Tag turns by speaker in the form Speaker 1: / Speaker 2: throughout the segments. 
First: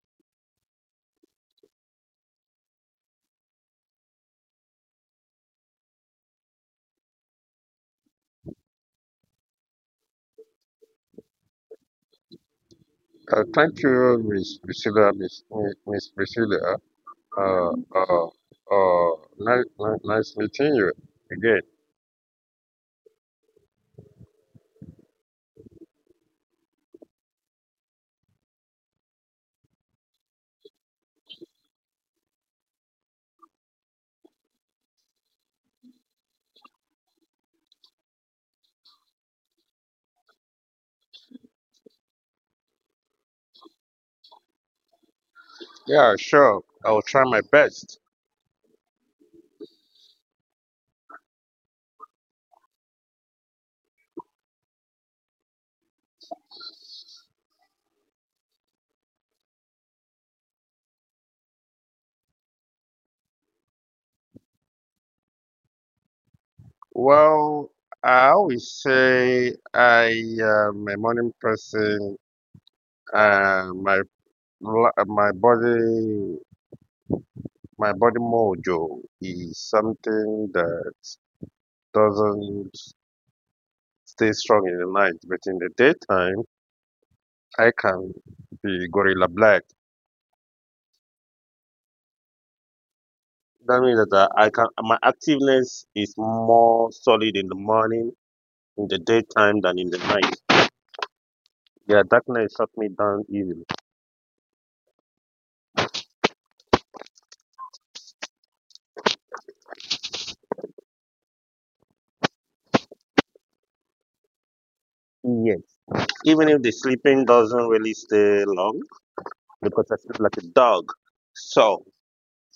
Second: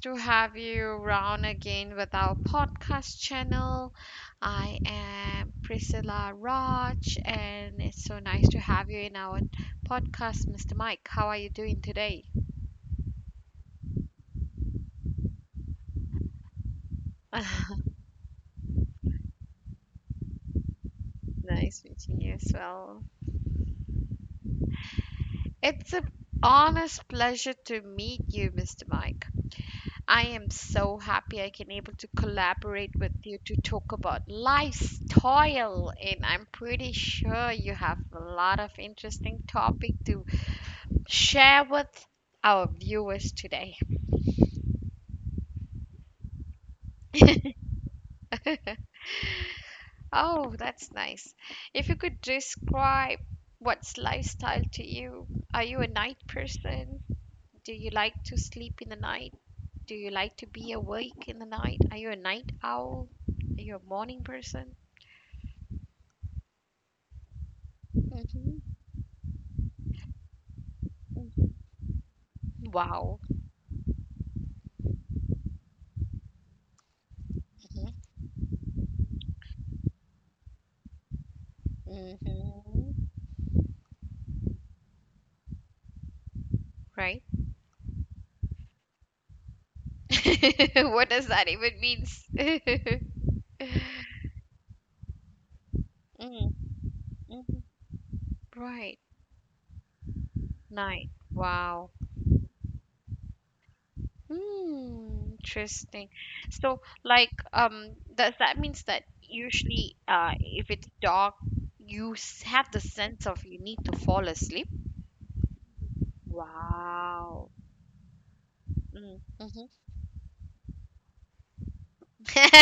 Speaker 1: to have you around again with our podcast channel. I am Priscilla Raj, and it's so nice to have you in our podcast, Mr. Mike. How are you doing today?
Speaker 2: Thank you, Miss Priscilla, Miss Priscilla. Uh, uh, Nice meeting you again.
Speaker 1: Nice meeting you as well. It's an honest pleasure to meet you, Mr. Mike. I am so happy I can able to collaborate with you to talk about lifestyle, and I'm pretty sure you have a lot of interesting topic to share with our viewers today.
Speaker 2: Yeah, sure. I'll try my best.
Speaker 1: Oh, that's nice. If you could describe what's lifestyle to you, are you a night person? Do you like to sleep in the night? Do you like to be awake in the night? Are you a night owl? Are you a morning person?
Speaker 2: Well, I
Speaker 1: Hmm.
Speaker 2: always say I am a morning person.
Speaker 1: Wow.
Speaker 2: Uh, my my body,
Speaker 1: Mm-hmm.
Speaker 2: my body mojo is something that doesn't
Speaker 1: Mhm.
Speaker 2: stay strong in the night, but in the daytime,
Speaker 1: Right?
Speaker 2: I can be gorilla black.
Speaker 1: What does that even means?
Speaker 2: That means that I can my activeness is
Speaker 1: Mm,
Speaker 2: more solid in the
Speaker 1: mhm.
Speaker 2: morning, in
Speaker 1: Right.
Speaker 2: the daytime than in the night.
Speaker 1: Night. Wow.
Speaker 2: Yeah, darkness shut me down easily.
Speaker 1: Hmm, interesting. So, like, does that means that usually, if it's dark, you have the sense of you need to fall asleep?
Speaker 2: Yes. Even if the sleeping
Speaker 1: Wow.
Speaker 2: doesn't really stay long
Speaker 1: Mm, mhm.
Speaker 2: because I sleep like a dog. So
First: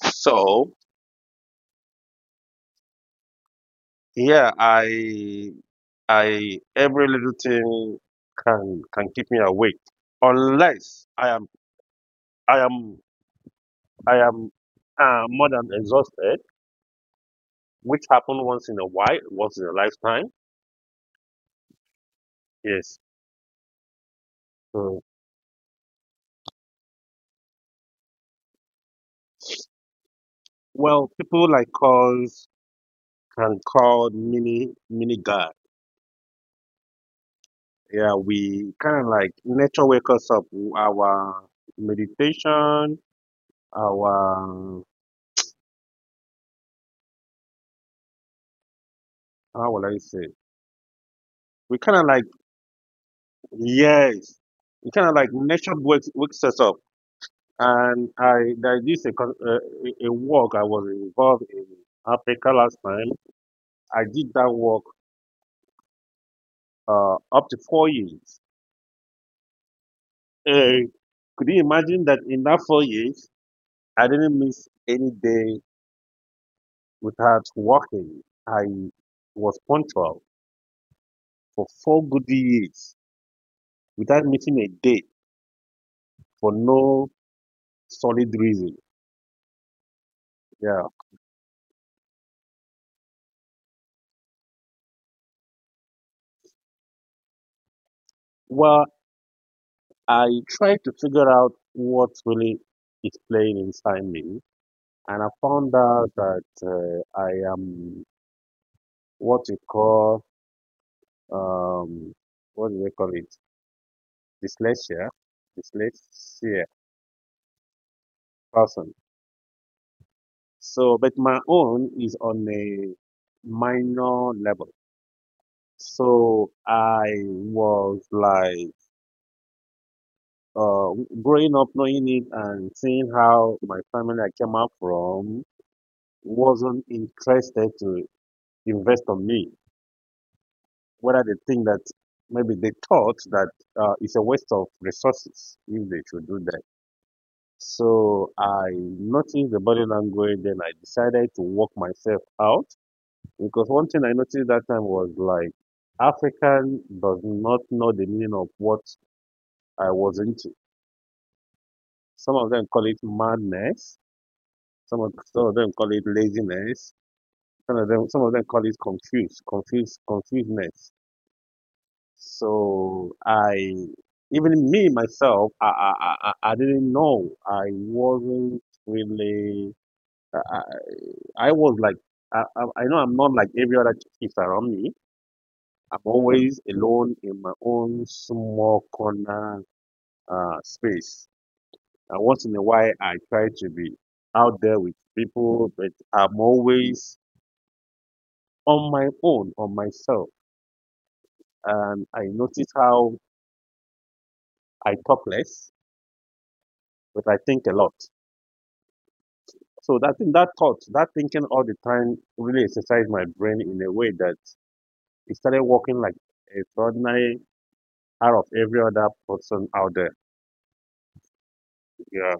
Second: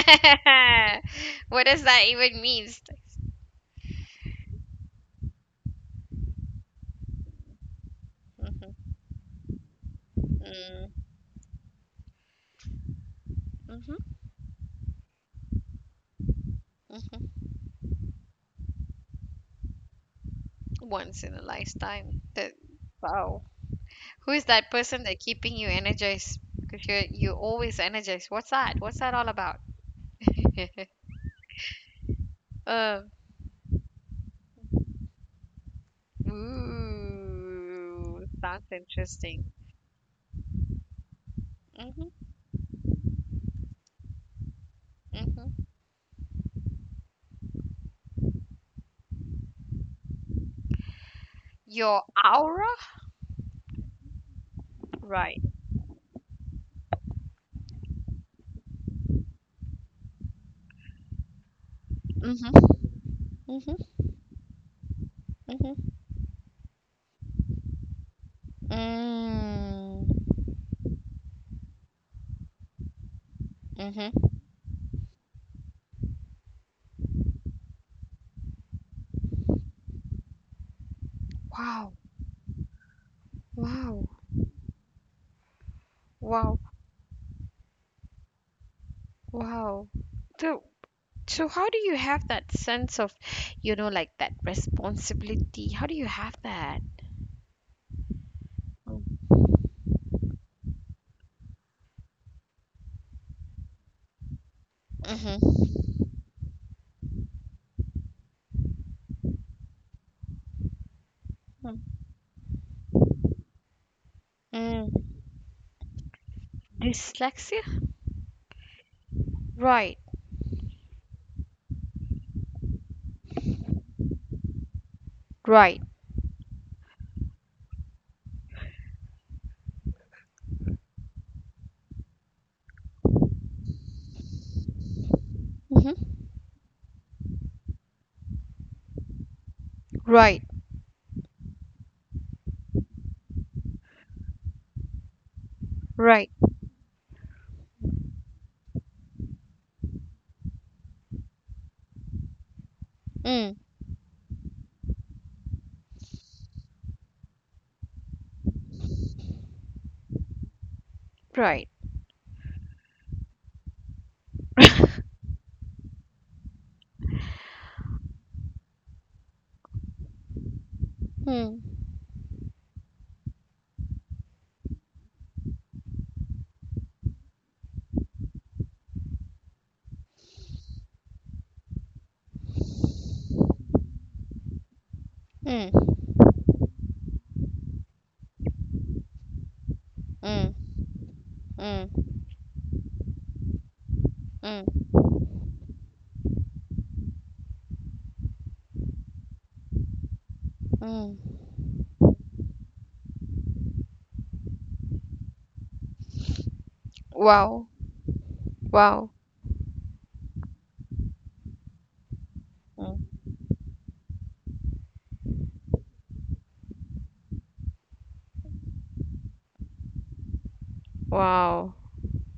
Speaker 2: so
Speaker 1: What does that even means?
Speaker 2: yeah, I every little thing can
Speaker 1: Mm-hmm.
Speaker 2: can keep me awake unless I am I
Speaker 1: Mm-hmm.
Speaker 2: am more than exhausted, which happen once in a while, once in a lifetime.
Speaker 1: Once in a lifetime. That
Speaker 2: Yes.
Speaker 1: wow. Who is that
Speaker 2: Mm.
Speaker 1: person that keeping you energized? Because you always energized. What's that? What's that all about?
Speaker 2: Well, people like us
Speaker 1: Um.
Speaker 2: can call mini God. Yeah,
Speaker 1: Ooh, sounds
Speaker 2: we kind of like
Speaker 1: interesting.
Speaker 2: nature wake us up. Our
Speaker 1: Mhm.
Speaker 2: meditation, our
Speaker 1: Mhm.
Speaker 2: how will I say? We kind of
Speaker 1: Your
Speaker 2: like
Speaker 1: aura.
Speaker 2: yes, we kind of like
Speaker 1: Right.
Speaker 2: nature wakes us up. And I There is a con- a work I was involved in Africa
Speaker 1: Mhm.
Speaker 2: last time.
Speaker 1: Mhm.
Speaker 2: I did that work
Speaker 1: Mhm.
Speaker 2: up to 4 years.
Speaker 1: Mm.
Speaker 2: Uh, could you imagine that in that 4 years? I
Speaker 1: Mhm.
Speaker 2: didn't miss any day without working. I was punctual for
Speaker 1: Wow.
Speaker 2: four good years
Speaker 1: Wow.
Speaker 2: without missing a day for
Speaker 1: Wow.
Speaker 2: no solid reason.
Speaker 1: Wow. So
Speaker 2: Yeah.
Speaker 1: So how do you have that sense of, you know, like that responsibility? How do you have that?
Speaker 2: Well, I tried to figure out what really is playing inside me, and I found
Speaker 1: Mm-hmm.
Speaker 2: out that I am what you call um, what do they call it?
Speaker 1: Mm.
Speaker 2: Dyslexia, dyslexia
Speaker 1: Dyslexia?
Speaker 2: person.
Speaker 1: Right,
Speaker 2: But my own is on a minor level.
Speaker 1: right.
Speaker 2: So I was like uh, growing up knowing it and seeing how my family I came up from
Speaker 1: Mm-hmm.
Speaker 2: wasn't interested to invest on me.
Speaker 1: Right,
Speaker 2: Whether they think that maybe they thought that it's a waste of resources if they should
Speaker 1: right.
Speaker 2: do that. So I noticed the body language, then I decided to work myself out.
Speaker 1: Mm.
Speaker 2: Because one thing I noticed that time was like African does not know the meaning of what I was into.
Speaker 1: Right.
Speaker 2: Some of them call it madness. Some of some of them call it laziness. Some of them call it confusedness.
Speaker 1: Mm.
Speaker 2: So I even me myself, I didn't know. I wasn't really. I, I I was like I know I'm not like every other kids around me,
Speaker 1: Mm.
Speaker 2: I'm always alone in my own small corner
Speaker 1: Mm.
Speaker 2: space.
Speaker 1: Mm.
Speaker 2: And once in a while, I try to be out there
Speaker 1: Mm.
Speaker 2: with people, but I'm always on my own, on myself.
Speaker 1: Mm.
Speaker 2: And I notice how I talk less, but I think
Speaker 1: Wow.
Speaker 2: a lot.
Speaker 1: Wow.
Speaker 2: So that thing, that thought, that thinking all the time really
Speaker 1: Mm.
Speaker 2: exercised my brain in a way that it started working like extraordinary out of every other person out there.
Speaker 1: Wow.
Speaker 2: Yeah.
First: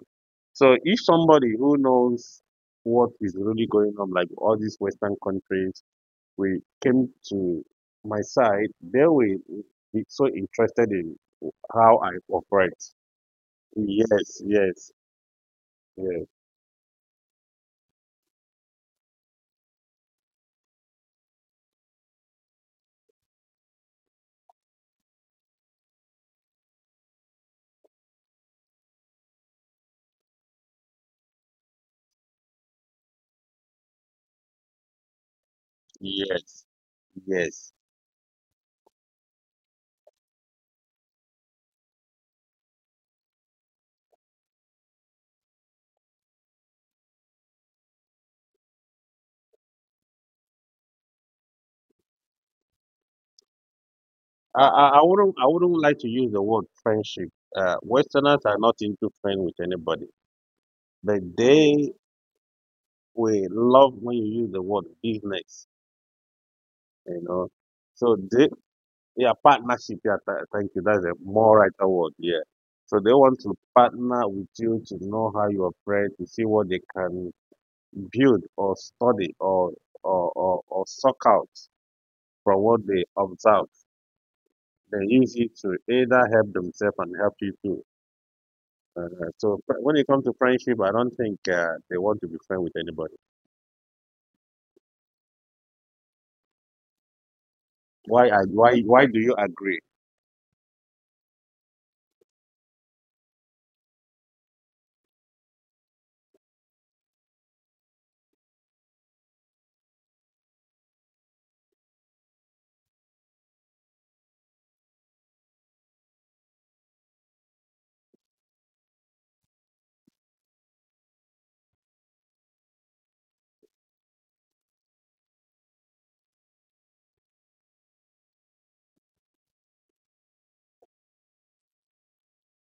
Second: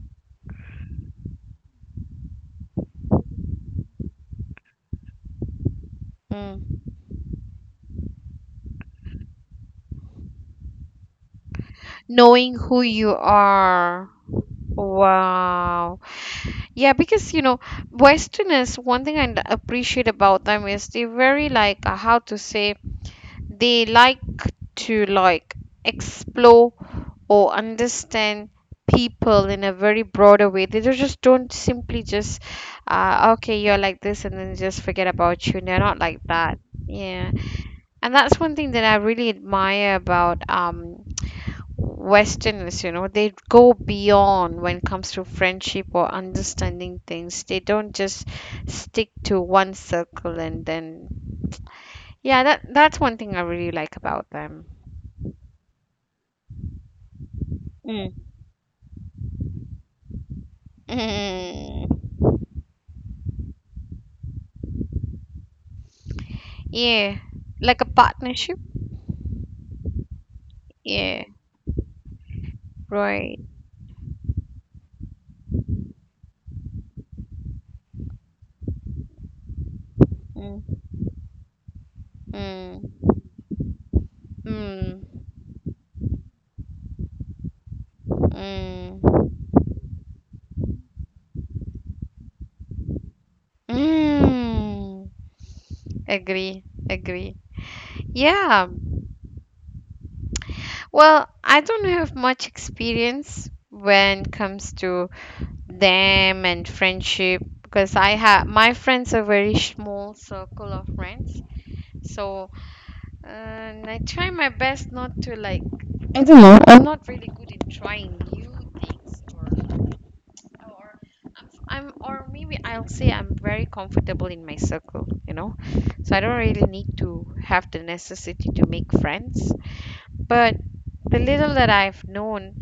Speaker 2: So if somebody who knows what is really going on, like all these Western countries, we
Speaker 1: Mm.
Speaker 2: came to my side, they will be so interested in how I
Speaker 1: Knowing
Speaker 2: operate.
Speaker 1: who you are.
Speaker 2: Yes, yes,
Speaker 1: Wow.
Speaker 2: yes,
Speaker 1: Yeah, because you know, Westerners, one thing I appreciate about them is they very like how to say, they like to like explore or understand people in a very broader way. They just don't simply just okay, you're like this and then just forget about you. They're not like that.
Speaker 2: yes,
Speaker 1: Yeah.
Speaker 2: yes.
Speaker 1: And that's one thing that I really admire about Westerners, you know, they go beyond when it comes to friendship or understanding things. They don't just stick to one circle, and then yeah, that that's one thing I really like about them.
Speaker 2: I wouldn't like to use the word friendship.
Speaker 1: Mm.
Speaker 2: Westerners are not into friend with anybody, but
Speaker 1: Mm,
Speaker 2: they will love when you use the word business.
Speaker 1: yeah,
Speaker 2: You know,
Speaker 1: like a
Speaker 2: so they
Speaker 1: partnership.
Speaker 2: yeah, partnership. Yeah, thank you. That's a
Speaker 1: Yeah,
Speaker 2: more right word. Yeah. So they
Speaker 1: right.
Speaker 2: want to partner with you to know how you operate, to see what they can build or study or
Speaker 1: Mm.
Speaker 2: or suck out from
Speaker 1: Mm,
Speaker 2: what they observe. They
Speaker 1: mm,
Speaker 2: use it to either help themselves and help you too.
Speaker 1: mm,
Speaker 2: When it comes to friendship, I don't think they want to be friends with anybody.
Speaker 1: mm. Agree, agree.
Speaker 2: Why?
Speaker 1: Yeah.
Speaker 2: Why? Why do you agree?
Speaker 1: Well, I don't have much experience when it comes to them and friendship because I have my friends are very small circle of friends. So and I try my best not to like, I don't know. I'm not really good in trying new things or, I'm, or maybe I'll say I'm very comfortable in my circle, you know. So I don't really need to have the necessity to make friends. But the little that I've known,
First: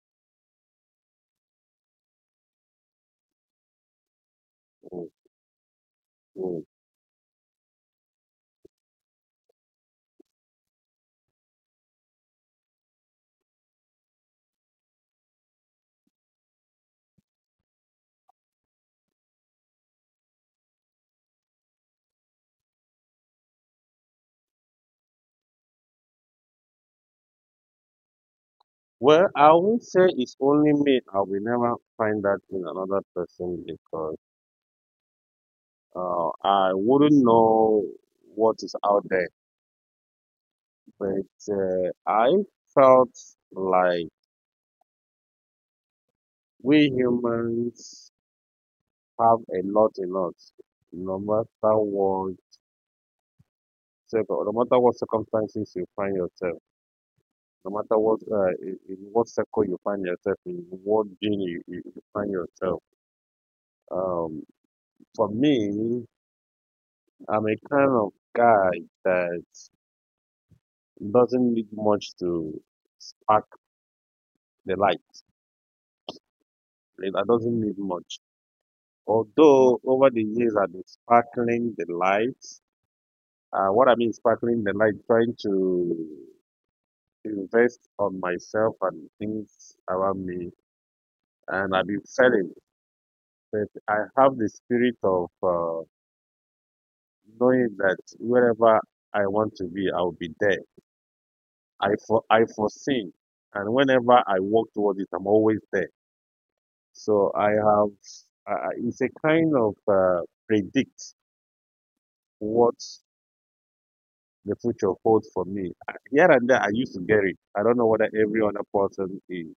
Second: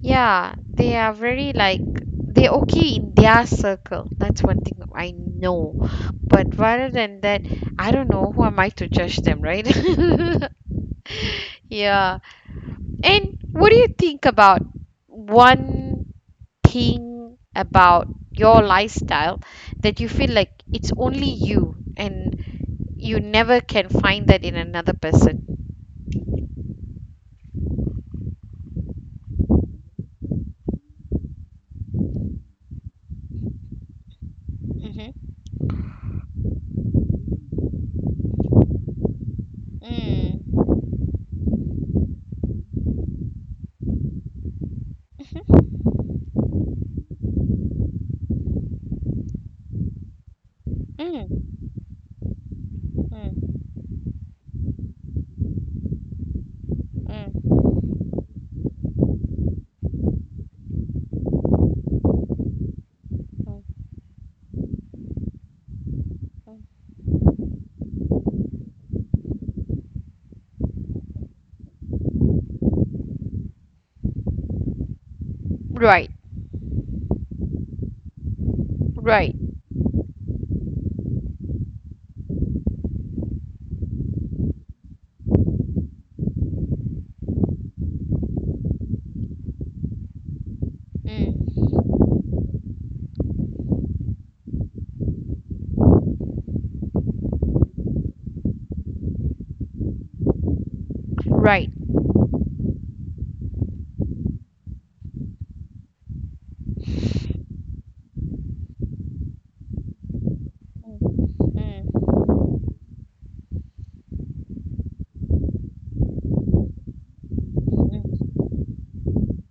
Speaker 1: yeah, they are very like, they're okay in their circle. That's one thing
Speaker 2: Mm,
Speaker 1: I know. But
Speaker 2: mm.
Speaker 1: rather than that, I don't know who am I to judge them, right? Yeah. And what do you think about one thing about your lifestyle that you feel like it's only you and you never can find that in another person?
Speaker 2: Well, I won't say it's only me. I will never find that in another person because.
Speaker 1: Mm-hmm.
Speaker 2: I wouldn't know what is out there,
Speaker 1: Mm.
Speaker 2: but I felt like
Speaker 1: Mhm.
Speaker 2: we humans have a lot in us, no
Speaker 1: Mm.
Speaker 2: matter what,
Speaker 1: Mm.
Speaker 2: no matter what circumstances you find yourself,
Speaker 1: Mm.
Speaker 2: no matter what in what circle you find yourself, in what gene you find yourself.
Speaker 1: Mm.
Speaker 2: Um, for me,
Speaker 1: Mm.
Speaker 2: I'm a kind of guy that doesn't need much to spark the light.
Speaker 1: Right,
Speaker 2: Like, I doesn't need much.
Speaker 1: right,
Speaker 2: Although over the years I've been sparkling the lights, what I mean sparkling the light, trying to invest on myself and things around me, and
Speaker 1: mm.
Speaker 2: I've been failing. But I have the spirit of knowing that wherever I want to be, I'll be there.
Speaker 1: Right.
Speaker 2: I foresee, and whenever I walk towards it, I'm always there. So I have. It's a kind of predict
Speaker 1: Mm,
Speaker 2: what the future holds for me. Here and there, I used to get it. I don't know whether
Speaker 1: mm,
Speaker 2: every other person is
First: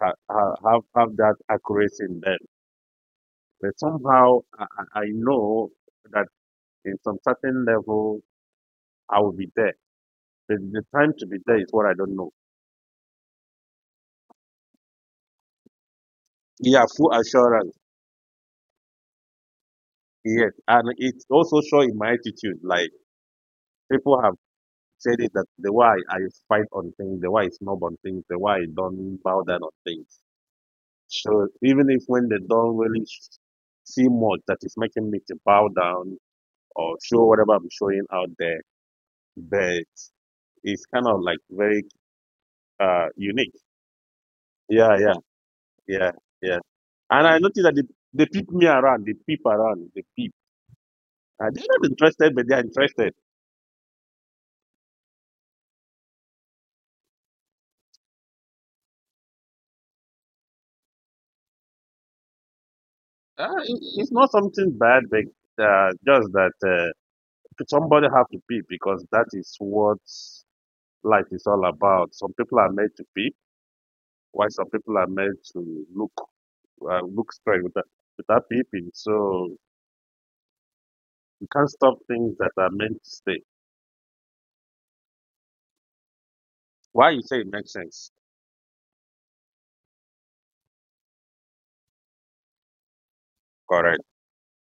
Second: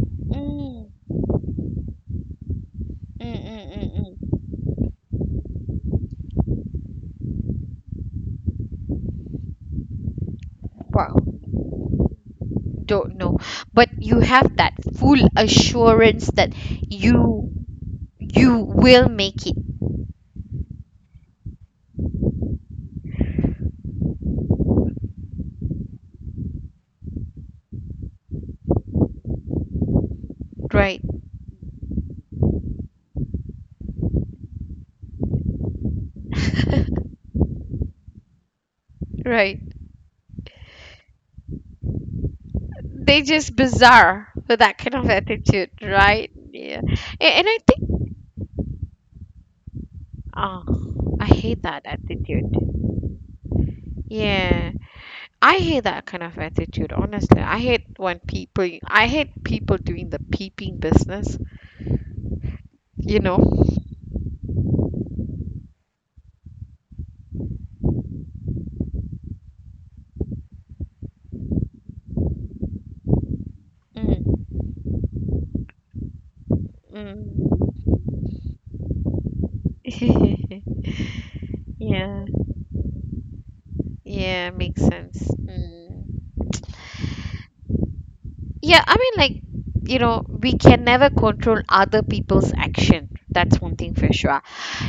Speaker 2: ha,
Speaker 1: mm,
Speaker 2: ha,
Speaker 1: mm,
Speaker 2: have that accuracy in them,
Speaker 1: mm,
Speaker 2: but
Speaker 1: mm, mm.
Speaker 2: somehow I know that in some certain level I will be there. The time
Speaker 1: Wow,
Speaker 2: to be there is what I don't know.
Speaker 1: don't know. But you have that full assurance that
Speaker 2: Yeah, full
Speaker 1: you
Speaker 2: assurance.
Speaker 1: you will make it,
Speaker 2: Yes, and it's also show in my attitude. Like people have said it that the way I fight on things, the way I snob on things, the way I don't bow down on things.
Speaker 1: right?
Speaker 2: So even if when they don't really see much that is making me to bow down or show whatever I'm showing out there,
Speaker 1: Right.
Speaker 2: but it's kind of like very
Speaker 1: They just
Speaker 2: unique.
Speaker 1: bizarre with that kind
Speaker 2: Yeah,
Speaker 1: of
Speaker 2: yeah,
Speaker 1: attitude,
Speaker 2: yeah,
Speaker 1: right?
Speaker 2: yeah.
Speaker 1: Yeah.
Speaker 2: And I
Speaker 1: I
Speaker 2: noticed that
Speaker 1: think,
Speaker 2: they peep me around, they peep around, they peep.
Speaker 1: ah, I
Speaker 2: Uh,
Speaker 1: hate
Speaker 2: they're
Speaker 1: that
Speaker 2: not interested, but
Speaker 1: attitude.
Speaker 2: they're interested.
Speaker 1: Yeah. I hate that kind of attitude, honestly. I hate when people, I hate people doing the peeping business, you know?
Speaker 2: It's not something bad, but just that somebody have to peep because that is what life is all about. Some people are made to peep,
Speaker 1: Mm,
Speaker 2: while some people are made to look look straight
Speaker 1: mm.
Speaker 2: with that without beeping. So you can't stop
Speaker 1: Yeah,
Speaker 2: things that are meant to stay.
Speaker 1: yeah, makes sense. Mm.
Speaker 2: Why you say it makes sense?
Speaker 1: Yeah, I mean, like, you know, we can never control other people's action. That's one thing for
Speaker 2: Correct.
Speaker 1: sure.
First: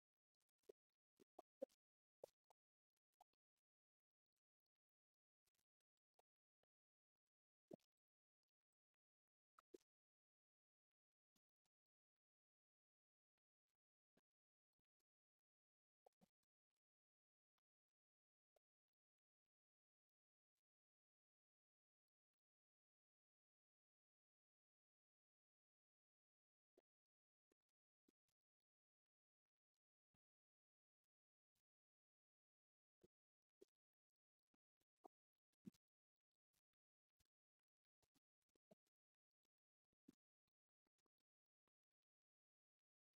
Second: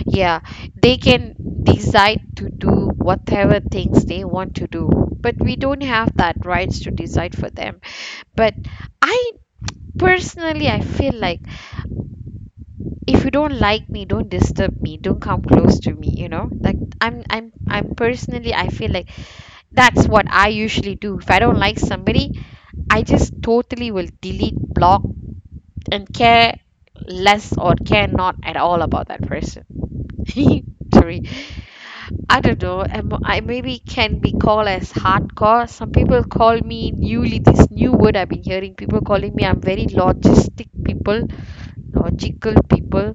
Speaker 1: Yeah, they can decide to do whatever things they want to do, but we don't have that rights to decide for them. But I personally, I feel like if you don't like me, don't disturb me, don't come close to me, you know? Like, I'm personally, I feel like that's what I usually do. If I don't like somebody, I just totally will delete, block, and care less or care not at all about that person. Sorry, I don't know. I'm, I maybe can be called as hardcore. Some people call me newly this new word I've been hearing. People calling me I'm very logistic people, logical people.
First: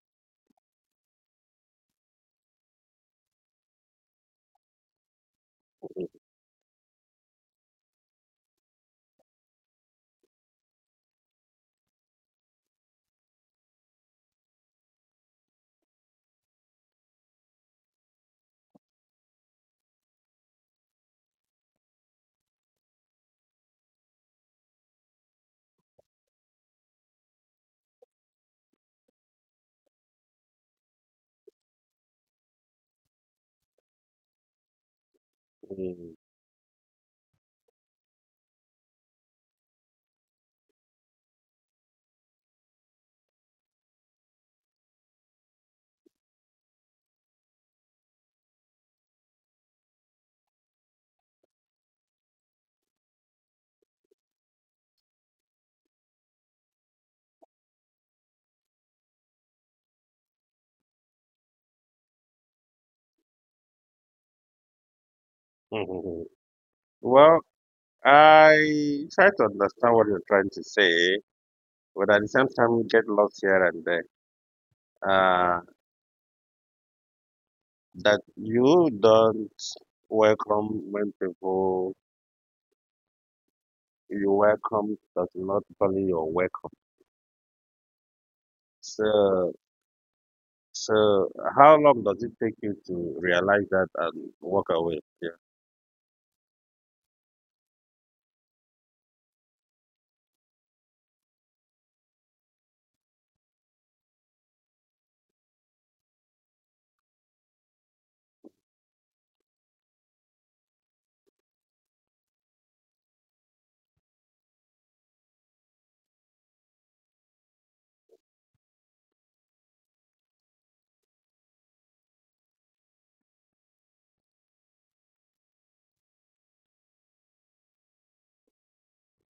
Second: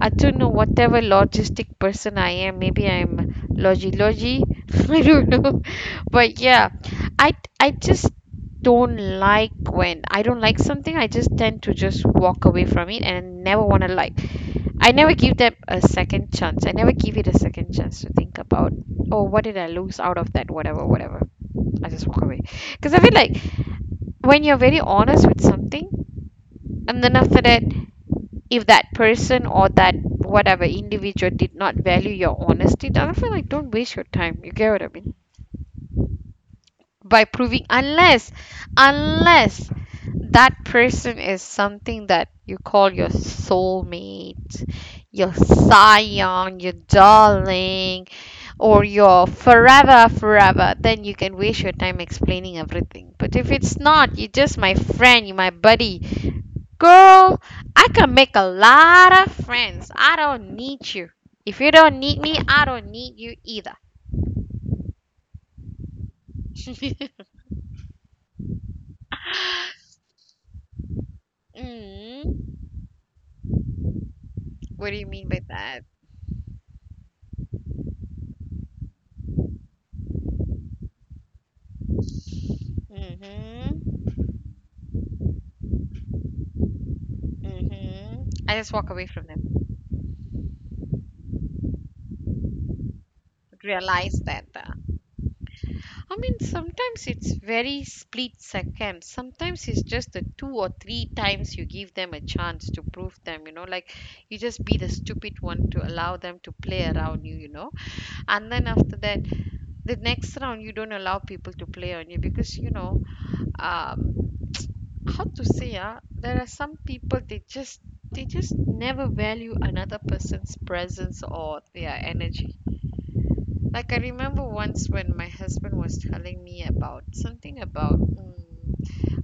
Speaker 1: I don't know whatever logistic person I am. Maybe I'm logi logi. I don't know. But yeah, I just don't like when I don't like something. I just tend to just walk away from it and never want to like. I never give them a second chance. I never give it a second chance to think about. Oh, what did I lose out of that? Whatever, whatever. I just walk away because I feel like when you're very honest with something, and then after that, if that person or that whatever individual did not value your honesty, then I feel like don't waste your time, you get what I mean
Speaker 2: Mm.
Speaker 1: by proving, unless that person is something that you call your soulmate, your scion, your darling, or your forever, then you can waste your time explaining everything. But if it's not, you're just my friend, you're my buddy. Girl, I can make a lot of friends. I don't need you. If you don't need me, I don't need you either.
Speaker 2: Mhm. Well, I try to understand what you're trying to say, but at the same
Speaker 1: Mm,
Speaker 2: time, you get lost here and there.
Speaker 1: what do you mean by
Speaker 2: Uh,
Speaker 1: that?
Speaker 2: that you don't welcome when people
Speaker 1: Mm-hmm.
Speaker 2: you welcome does not only your welcome.
Speaker 1: Mm-hmm. I just walk away from them.
Speaker 2: So, so how long does it take you to realize that
Speaker 1: Realize
Speaker 2: and
Speaker 1: that.
Speaker 2: walk away? Yeah.
Speaker 1: I mean, sometimes it's very split second. Sometimes it's just the two or three times you give them a chance to prove them, you know, like you just be the stupid one to allow them to play around you, you know. And then after that, the next round you don't allow people to play on you because you know, um, how to say, ah, there are some people, they just never value another person's presence or their energy, like I remember once when my husband was telling me about something about, mm,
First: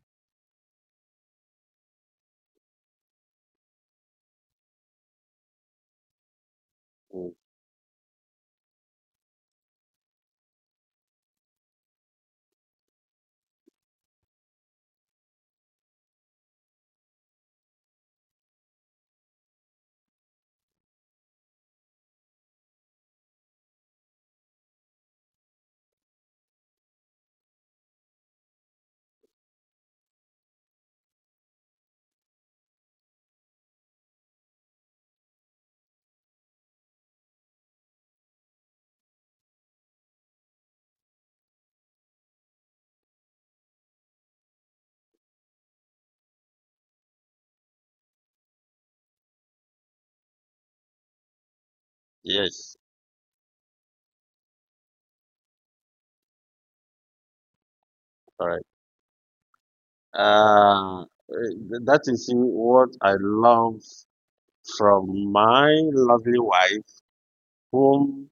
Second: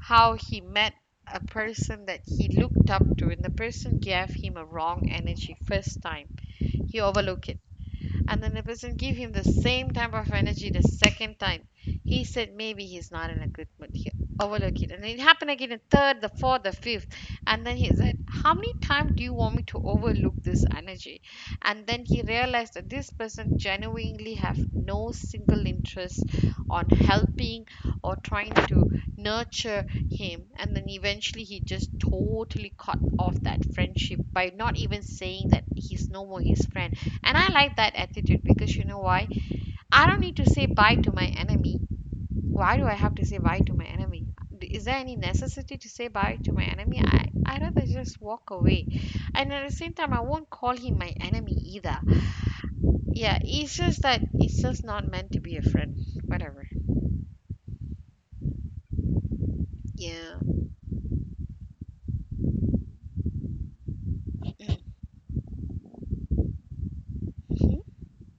Speaker 1: how he met a person that he looked up to, and the person gave him a wrong energy first time, he
Speaker 2: Mm.
Speaker 1: overlooked it. And then the person gave him the same type of energy the second time. He said maybe he's not in a good mood. He overlooked it. And it happened again the third, the fourth, the fifth. And then he said, how many times do you want me to overlook this energy? And then he realized that this person genuinely have no single interest on helping or trying to nurture him. And then eventually he just totally cut off that friendship by not even saying that he's no more his friend. And I like that attitude because you know why? I don't need to say bye to my enemy. Why do I have to say bye to my enemy? Is there any necessity to say bye to my enemy? I'd rather just walk away. And at the same time, I won't call him my enemy either.
Speaker 2: Yes.
Speaker 1: Yeah, it's just that it's just not meant to be a friend. Whatever.
Speaker 2: Correct.
Speaker 1: Yeah.
Speaker 2: Uh, that is what I love from my lovely wife,
Speaker 1: Mhm.
Speaker 2: whom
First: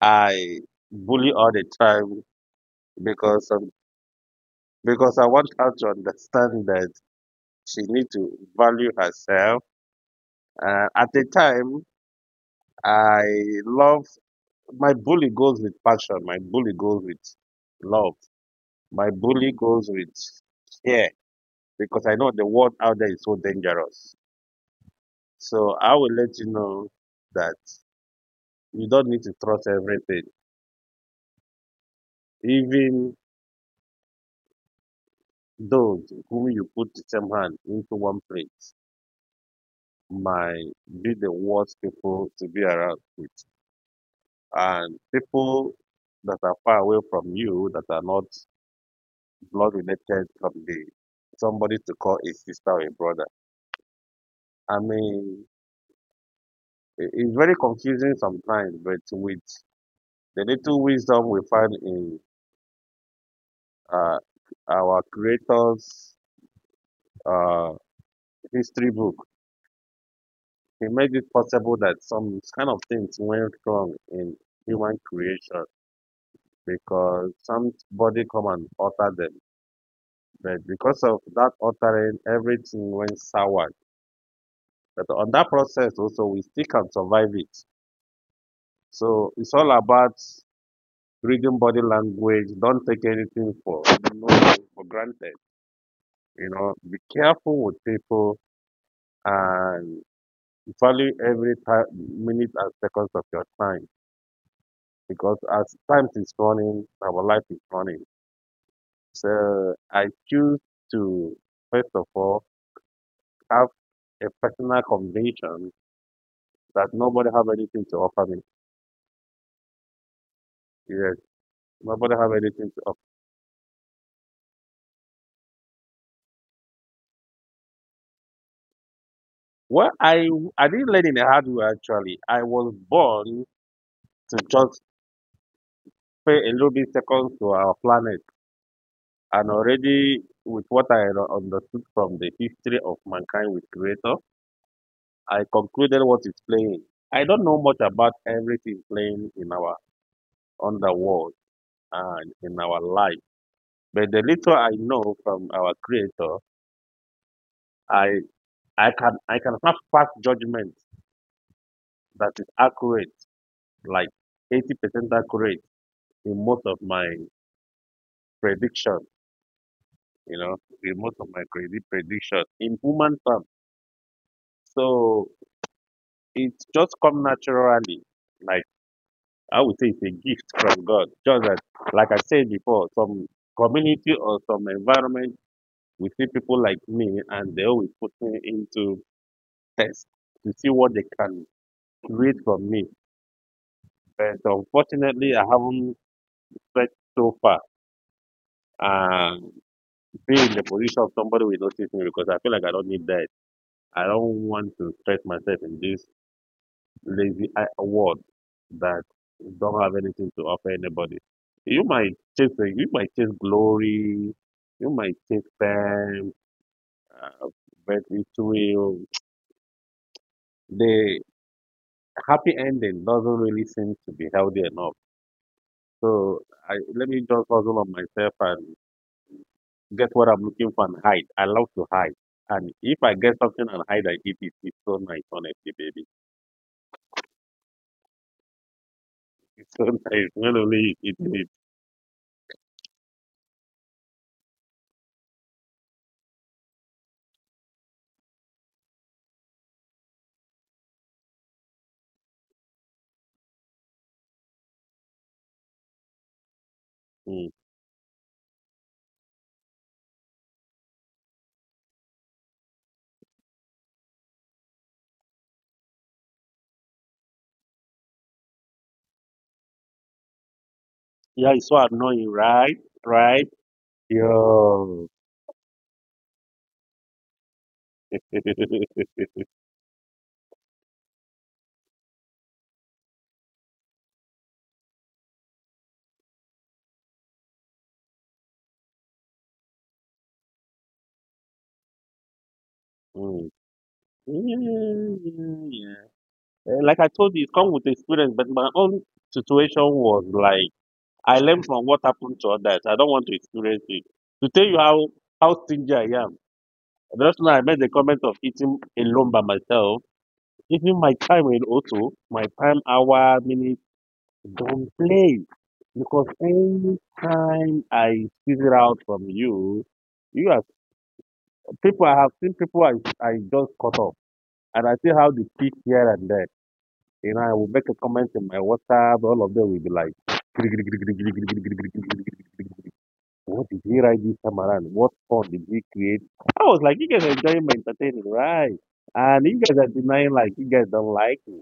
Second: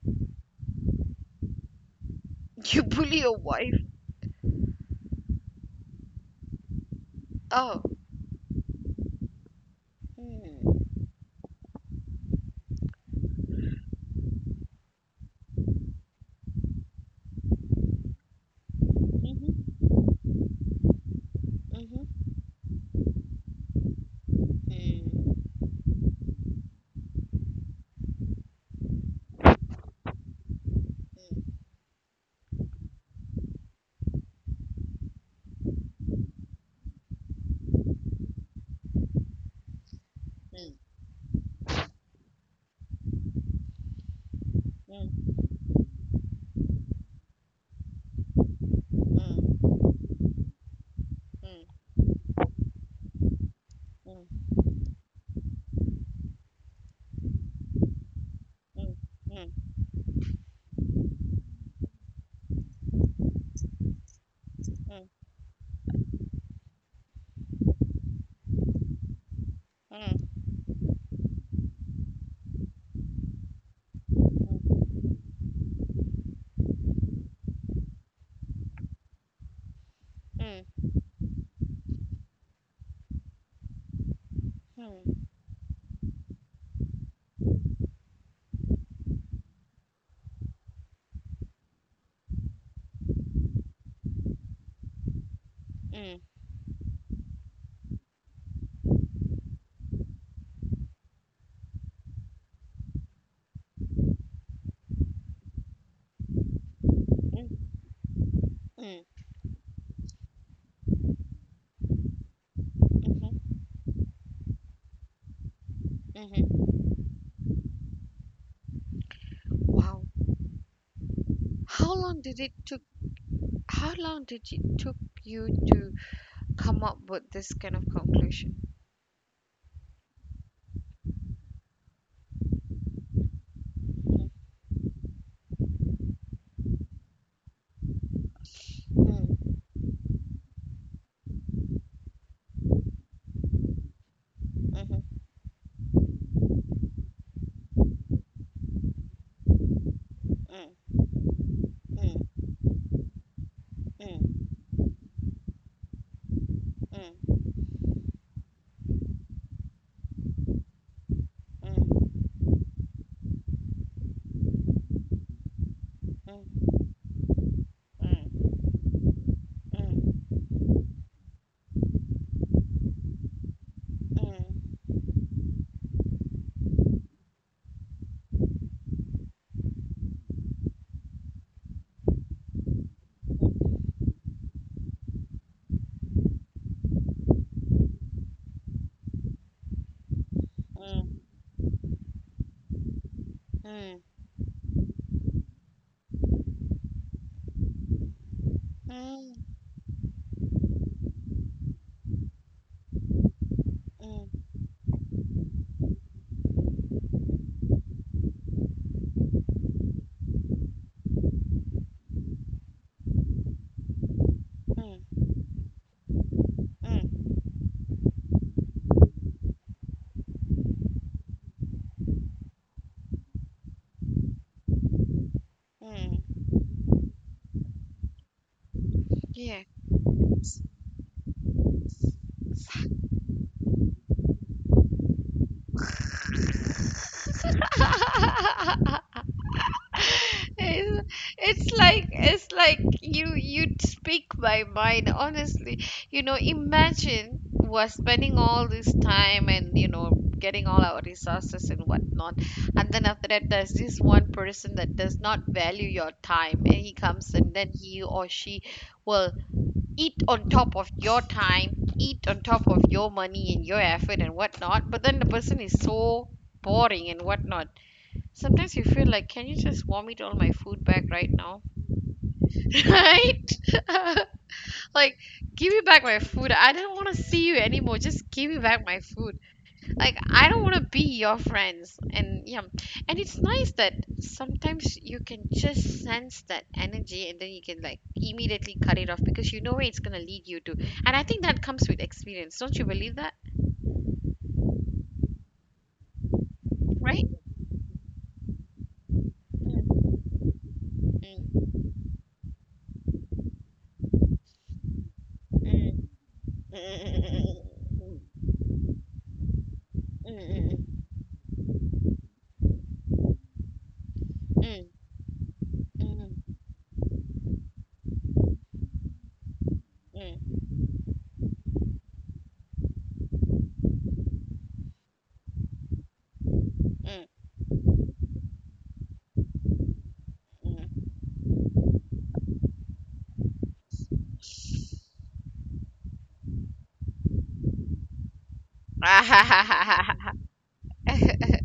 Speaker 2: I bully all the time
Speaker 1: You bully your
Speaker 2: because of,
Speaker 1: wife.
Speaker 2: because I want her to understand that she
Speaker 1: Oh.
Speaker 2: needs to value herself.
Speaker 1: Hmm.
Speaker 2: At the time, I love my bully goes with passion. My bully goes with love. My bully
Speaker 1: Mm-hmm.
Speaker 2: goes with care because I
Speaker 1: Mhm.
Speaker 2: know the world out there is so dangerous.
Speaker 1: Mhm.
Speaker 2: So I will let you know that. You don't need to trust everything.
Speaker 1: Mm.
Speaker 2: Even those whom you put the same hand into one plate might
Speaker 1: Mm.
Speaker 2: be the worst people to be around with. And
Speaker 1: Mm.
Speaker 2: people that are far away from you, that are not
Speaker 1: Mm. Mm.
Speaker 2: blood
Speaker 1: Mm.
Speaker 2: related from the somebody to call a sister or a brother. I mean, it's very confusing sometimes, but with the little wisdom we find in uh,
Speaker 1: Mm. Mm.
Speaker 2: our
Speaker 1: Mm.
Speaker 2: creator's uh, history book He made it possible that some kind of things went wrong in
Speaker 1: Mm.
Speaker 2: human creation because somebody come and alter them.
Speaker 1: Mm.
Speaker 2: But because of that altering, everything went sour. But
Speaker 1: Hmm.
Speaker 2: on that process also, we still can survive it. So it's all about reading body language. Don't take anything for no for granted.
Speaker 1: Mm,
Speaker 2: You know, be careful with people and value every time, minute and seconds of your time. Because as time is running, our life is
Speaker 1: mm,
Speaker 2: running.
Speaker 1: mm,
Speaker 2: So I choose to, first of all,
Speaker 1: mhm,
Speaker 2: have a personal conviction
Speaker 1: mhm.
Speaker 2: that nobody have anything to offer me.
Speaker 1: Wow.
Speaker 2: Yes,
Speaker 1: How
Speaker 2: nobody
Speaker 1: long
Speaker 2: have
Speaker 1: did it
Speaker 2: anything to
Speaker 1: took
Speaker 2: offer.
Speaker 1: how long did it took you to come up with this kind of conclusion?
Speaker 2: Well, I didn't learn in a hard way actually. I was born to just pay a little bit seconds to our planet,
Speaker 1: Mhm,
Speaker 2: and
Speaker 1: mm,
Speaker 2: already with what I had understood from the history of mankind with Creator,
Speaker 1: mhm,
Speaker 2: I concluded what is playing. I don't know much about everything playing in our on the world
Speaker 1: mm, mm, mm,
Speaker 2: and
Speaker 1: mm,
Speaker 2: in our life. But the little I know from our Creator,
Speaker 1: mm, mm,
Speaker 2: I I can have fast judgment
Speaker 1: mm, mm, mm, mm, mm, mm,
Speaker 2: that is accurate, like 80% accurate in most of my prediction. You know, in most of my crazy prediction in human terms. So it just come naturally. Like I would say, it's a gift from God. Just that, like I said before, some community or some environment we see people like me and they always put me into test to see what they can read from me. But unfortunately, I haven't stretched so far. Um, be in the position of somebody will notice me because I feel like I don't need that. I
Speaker 1: mm,
Speaker 2: don't want to stretch myself in this lazy world that don't have anything to offer anybody. You might you might chase glory, you might
Speaker 1: mm,
Speaker 2: chase fame,
Speaker 1: mm,
Speaker 2: uh, but it will the happy ending doesn't really seem to be healthy enough.
Speaker 1: mm.
Speaker 2: So I let me just hustle on myself and
Speaker 1: Yeah.
Speaker 2: get what I'm looking for and hide. I love to hide. And if I get something and hide, I eat it. It's so nice, honestly, baby. It's so nice. Not only
Speaker 1: It's
Speaker 2: eating it-
Speaker 1: it's like it's like you you'd speak my mind honestly. You know, imagine we're spending all this time and you know getting all our resources and whatnot, and then after that there's this one person that does not value your time, and he comes
Speaker 2: mm.
Speaker 1: and then he or she will eat on top of your time, eat on top of your money and your effort and whatnot. But then the person is so boring and whatnot. Sometimes you feel like, can you just warm it all my food back right
Speaker 2: Yeah,
Speaker 1: now?
Speaker 2: it's so annoying, right?
Speaker 1: Right?
Speaker 2: Right? Yo.
Speaker 1: Like, give me back my food. I don't want to see you anymore. Just give me back my food. Like, I don't want to be your friends. And yeah, and it's nice that sometimes you can just sense that energy and then you can like immediately cut it off because you know where it's going to lead you to. And I think that comes with experience. Don't you believe that?
Speaker 2: Mm. Yeah, yeah, yeah. Eh, like I
Speaker 1: Right?
Speaker 2: told you, it comes with experience, but my own situation was like I learned
Speaker 1: Mm,
Speaker 2: from what happened to others. I don't want to experience it. To tell you how stingy I
Speaker 1: mm,
Speaker 2: am. Just
Speaker 1: mm,
Speaker 2: now, I made the
Speaker 1: mm,
Speaker 2: comment of eating alone by myself.
Speaker 1: mm, mm, mm, mm, mm, mm, mm,
Speaker 2: Even my time in auto, my time hour minute don't play
Speaker 1: mm,
Speaker 2: because
Speaker 1: mm,
Speaker 2: any time I squeeze it out from you, you
Speaker 1: mm,
Speaker 2: are people. I have seen people I just cut off, and I see how they speak here and there.
Speaker 1: mm,
Speaker 2: You know, I will make a comment in my WhatsApp. All of them will be like. What did he
Speaker 1: mm.
Speaker 2: write this time around? What fun did he create? I was like, you guys are enjoying my entertainment, right? And you guys are denying like you guys don't like me.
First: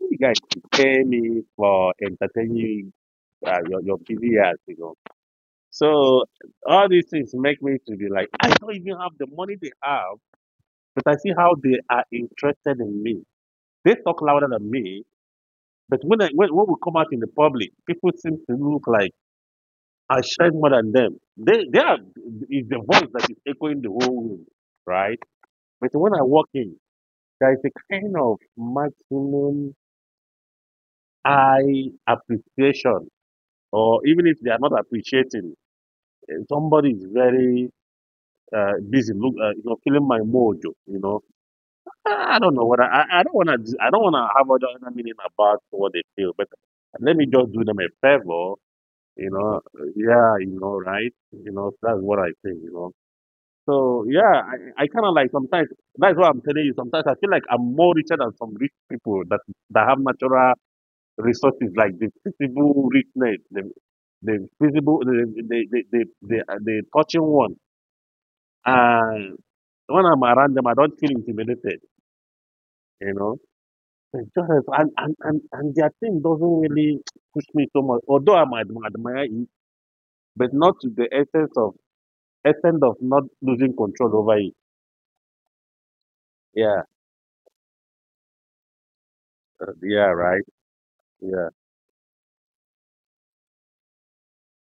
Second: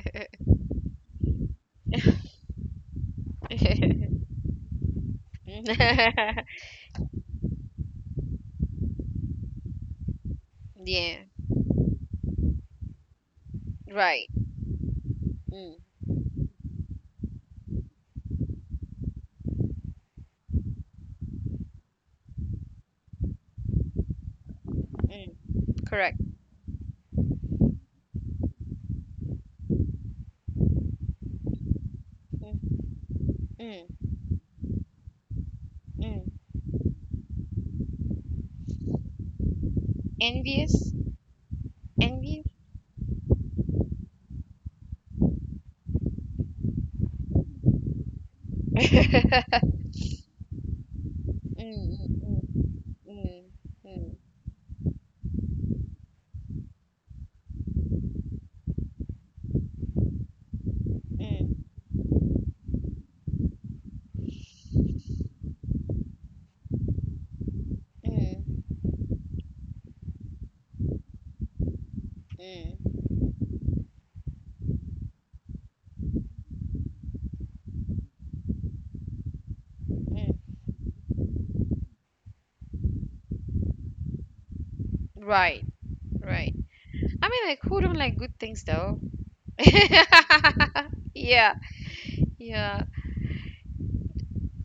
Speaker 2: You guys pay me for entertaining your busy ass, you know. So all these things make me to be like, I don't even have the money they have, but I
Speaker 1: Yeah,
Speaker 2: see how they are interested in me. They talk
Speaker 1: right.
Speaker 2: louder than me,
Speaker 1: Mm,
Speaker 2: but when we come out in the public, people seem to look like I shine more than them. They are is the voice that is echoing the whole room, right?
Speaker 1: mm,
Speaker 2: But when
Speaker 1: correct.
Speaker 2: I walk in, there is a kind of maximum eye
Speaker 1: Mm,
Speaker 2: appreciation,
Speaker 1: mm,
Speaker 2: or even if they are not appreciating,
Speaker 1: mm.
Speaker 2: eh, somebody is very busy, look, you know, feeling my mojo,
Speaker 1: Envious?
Speaker 2: you know. I
Speaker 1: Envious?
Speaker 2: don't know what I don't wanna I don't wanna have other meaning about what they feel, but let me just do them a favor, you know. Yeah, you know, right? You
Speaker 1: Mm,
Speaker 2: know, that's what I
Speaker 1: mm,
Speaker 2: think, you know.
Speaker 1: mm,
Speaker 2: So
Speaker 1: mm,
Speaker 2: yeah, I kind of like sometimes that's what I'm telling you. Sometimes I feel like I'm more richer than some rich people that that have natural
Speaker 1: mm,
Speaker 2: resources like the visible richness, the visible, the touching one.
Speaker 1: mm,
Speaker 2: And when I'm around them, I don't feel intimidated.
Speaker 1: mm,
Speaker 2: You know, it's just and their thing doesn't really push me so much. Although I might admire it, but
Speaker 1: mm.
Speaker 2: not to the essence of extent of not losing control over it.
Speaker 1: Right, right.
Speaker 2: Yeah,
Speaker 1: I mean, like, who don't like good things, though?
Speaker 2: yeah, right. Yeah,
Speaker 1: Yeah, yeah.